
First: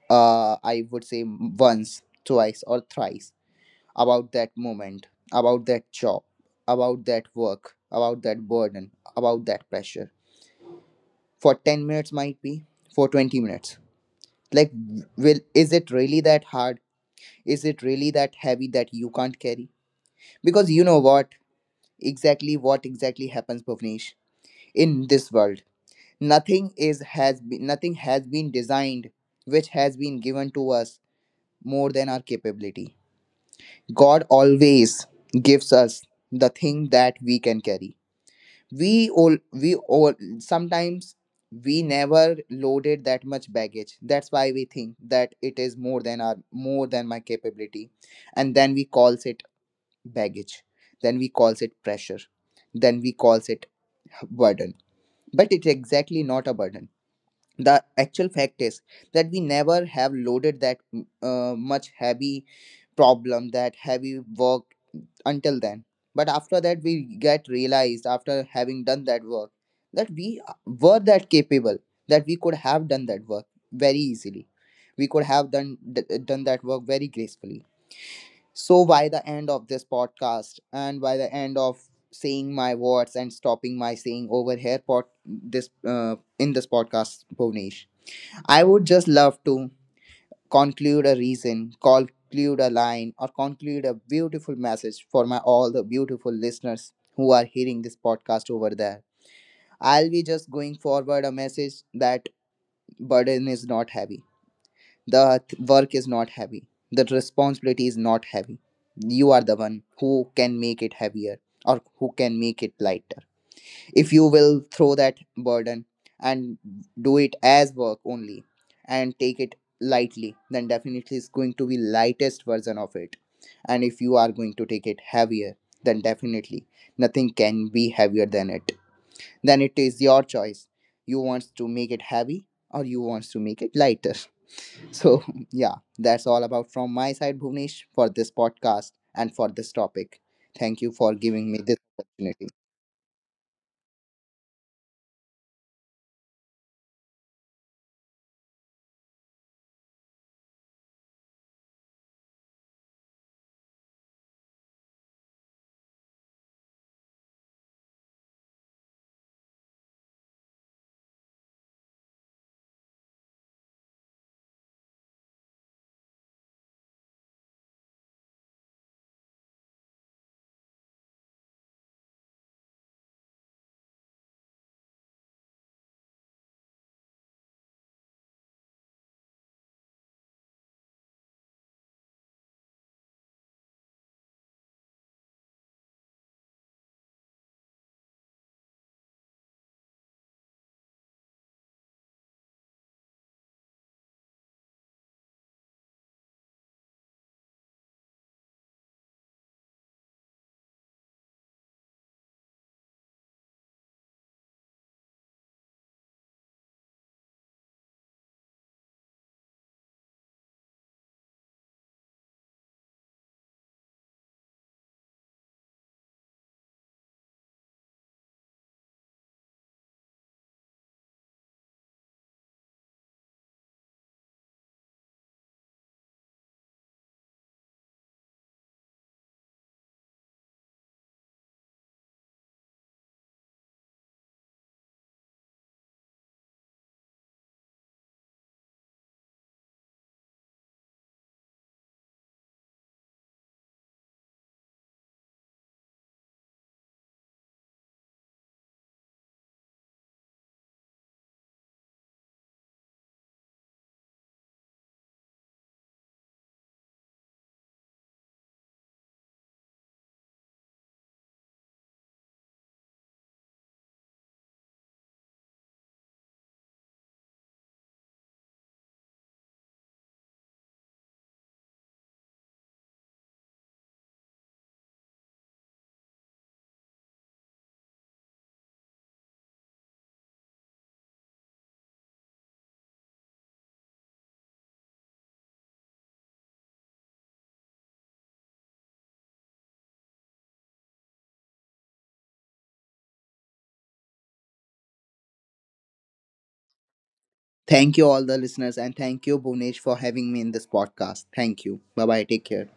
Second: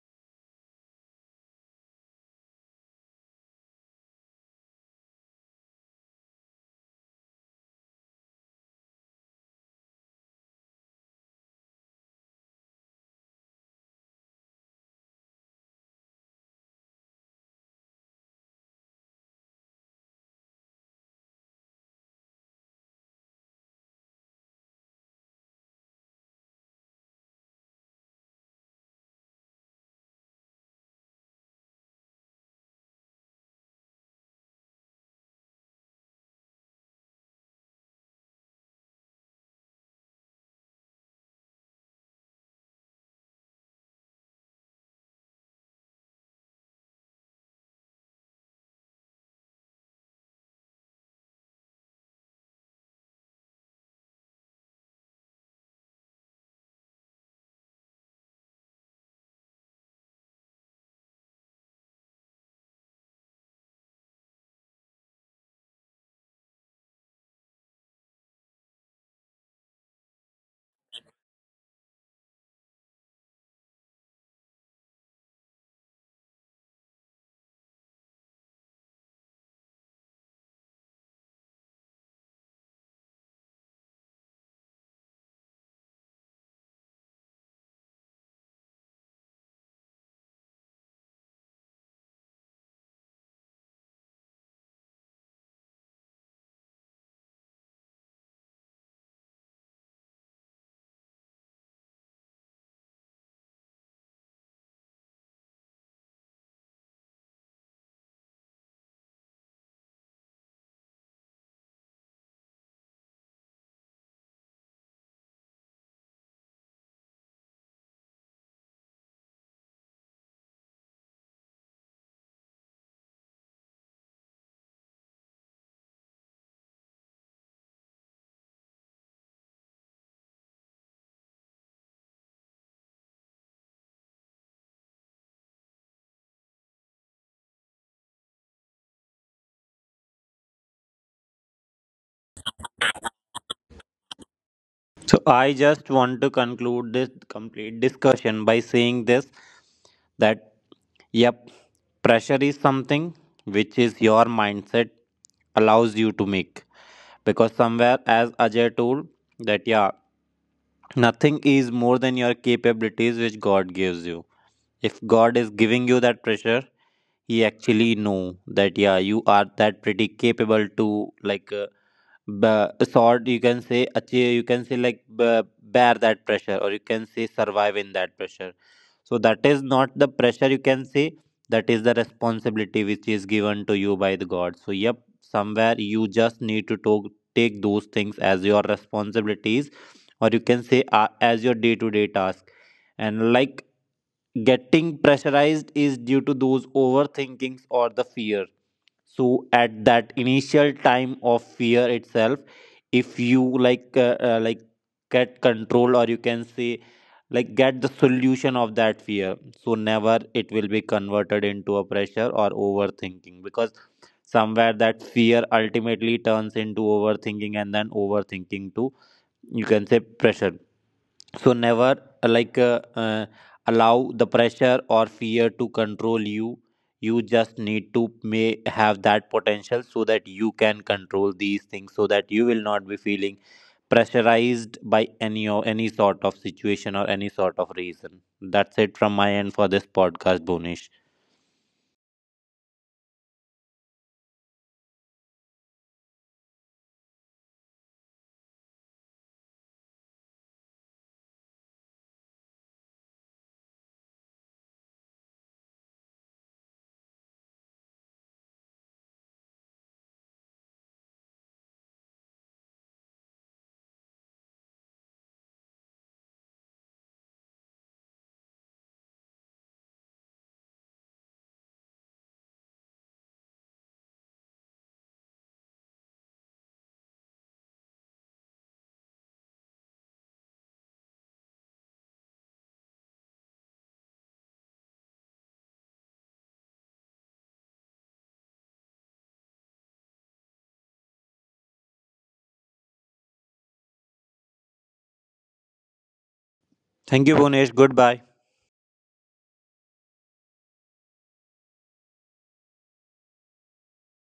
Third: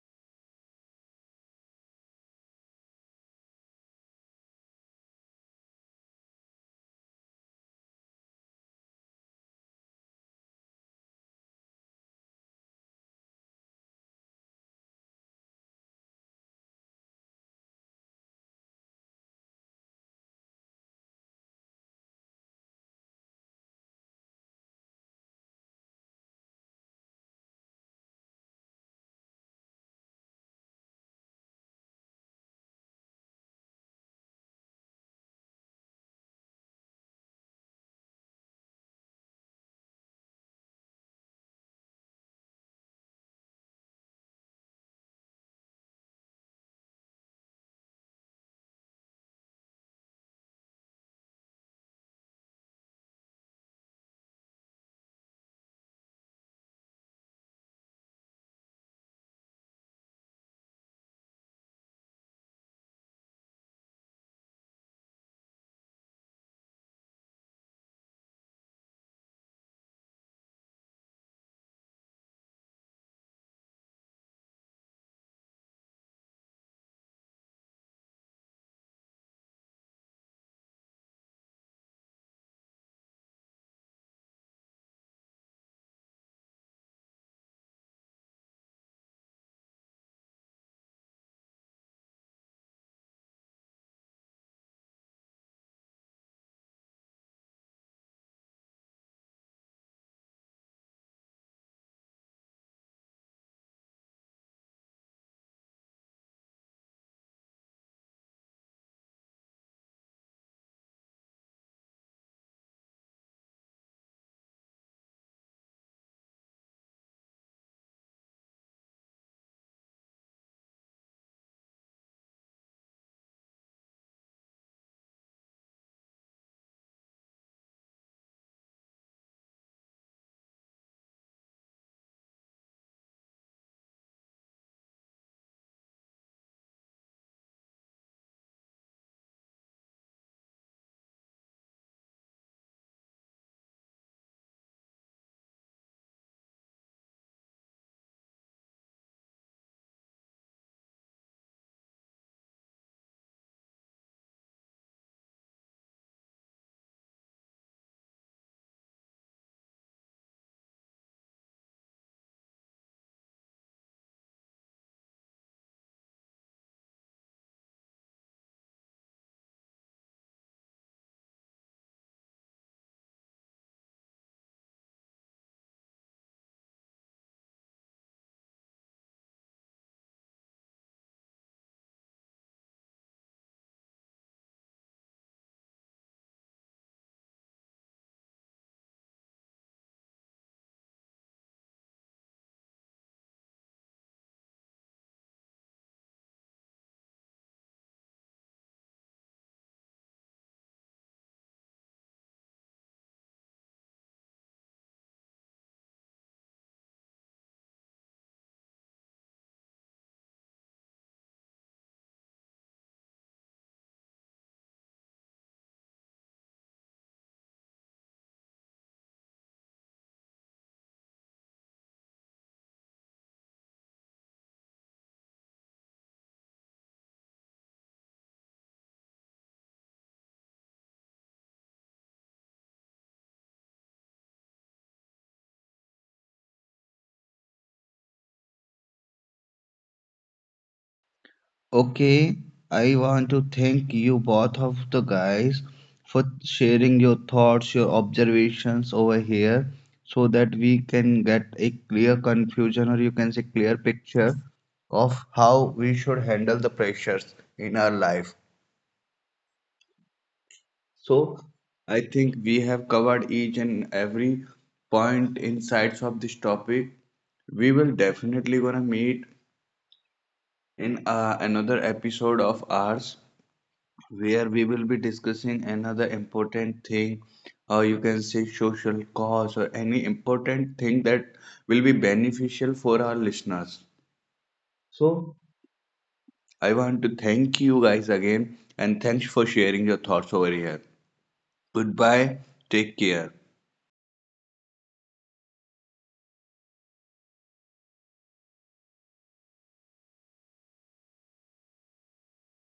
[SPEAKER 2] I would say once, twice, or thrice about that moment, about that job, about that work, about that burden, about that pressure. For 10 minutes, might be, for 20 minutes. Like, will, is it really that hard? Is it really that heavy that you can't carry? Because you know what? Exactly what exactly happens, Bhuvnesh, in this world. Nothing has been designed which has been given to us more than our capability. God always gives us the thing that we can carry. We all sometimes we never loaded that much baggage. That's why we think that it is more than our more than my capability, and then we calls it baggage. Then we calls it pressure. Then we calls it burden. But it's exactly not a burden. The actual fact is that we never have loaded that much heavy problem, that heavy work until then, but after that we get realized, after having done that work, that we were that capable, that we could have done that work very easily, we could have done done that work very gracefully. So by the end of this podcast, and by the end of saying my words and stopping my saying over here, pod, this in this podcast, Bhuvnesh, I would just love to conclude a reason, conclude a line, or conclude a beautiful message for my all the beautiful listeners who are hearing this podcast over there. I'll be just going forward a message that burden is not heavy, the work is not heavy, the responsibility is not heavy. You are the one who can make it heavier or who can make it lighter. If you will throw that burden and do it as work only and take it lightly, then definitely it's going to be lightest version of it. And if you are going to take it heavier, then definitely nothing can be heavier than it. Then it is your choice, you want to make it heavy or you want to make it lighter. So yeah, that's all about from my side, Bhuvnesh, for this podcast and for this topic. Thank you for giving me this opportunity.
[SPEAKER 3] So I just want to conclude this complete discussion by saying this, that yep, pressure is something which is your mindset allows you to make, because somewhere, as Ajay told, that yeah, nothing is more than your capabilities which God gives you. If God is giving you that pressure, he actually know that yeah, you are that pretty capable to sort, you can say, achieve, you can say like bear that pressure, or you can say survive in that pressure. So that is not the pressure, you can say, that is the responsibility which is given to you by the god. So yep, somewhere you just need to talk, take those things as your responsibilities, or you can say as your day to day task. And like, getting pressurized is due to those overthinkings or the fear. So at that initial time of fear itself, if you get control, or you can say like get the solution of that fear, so never it will be converted into a pressure or overthinking, because somewhere that fear ultimately turns into overthinking, and then overthinking to, you can say, pressure. So never uh, like uh, uh, allow the pressure or fear to control you. You just need to may have that potential so that you can control these things, so that you will not be feeling pressurized by any or any sort of situation or any sort of reason. That's it from my end for this podcast, Bonish.
[SPEAKER 1] Okay, I want to thank you both of the guys for sharing your thoughts, your observations over here, so that we can get a clear confusion, or you can say clear picture, of how we should handle the pressures in our life. So I think we have covered each and every point insights of this topic. We will definitely gonna meet in another episode of ours where we will be discussing another important thing, or you can say social cause or any important thing that will be beneficial for our listeners. So, I want to thank you guys again, and thanks for sharing your thoughts over here. Goodbye, take care.
[SPEAKER 3] Thank you, Bonish. Goodbye.
[SPEAKER 2] Thank you, all the listeners, and thank you, Bhunesh, for having me in this podcast. Thank you. Bye bye. Take care.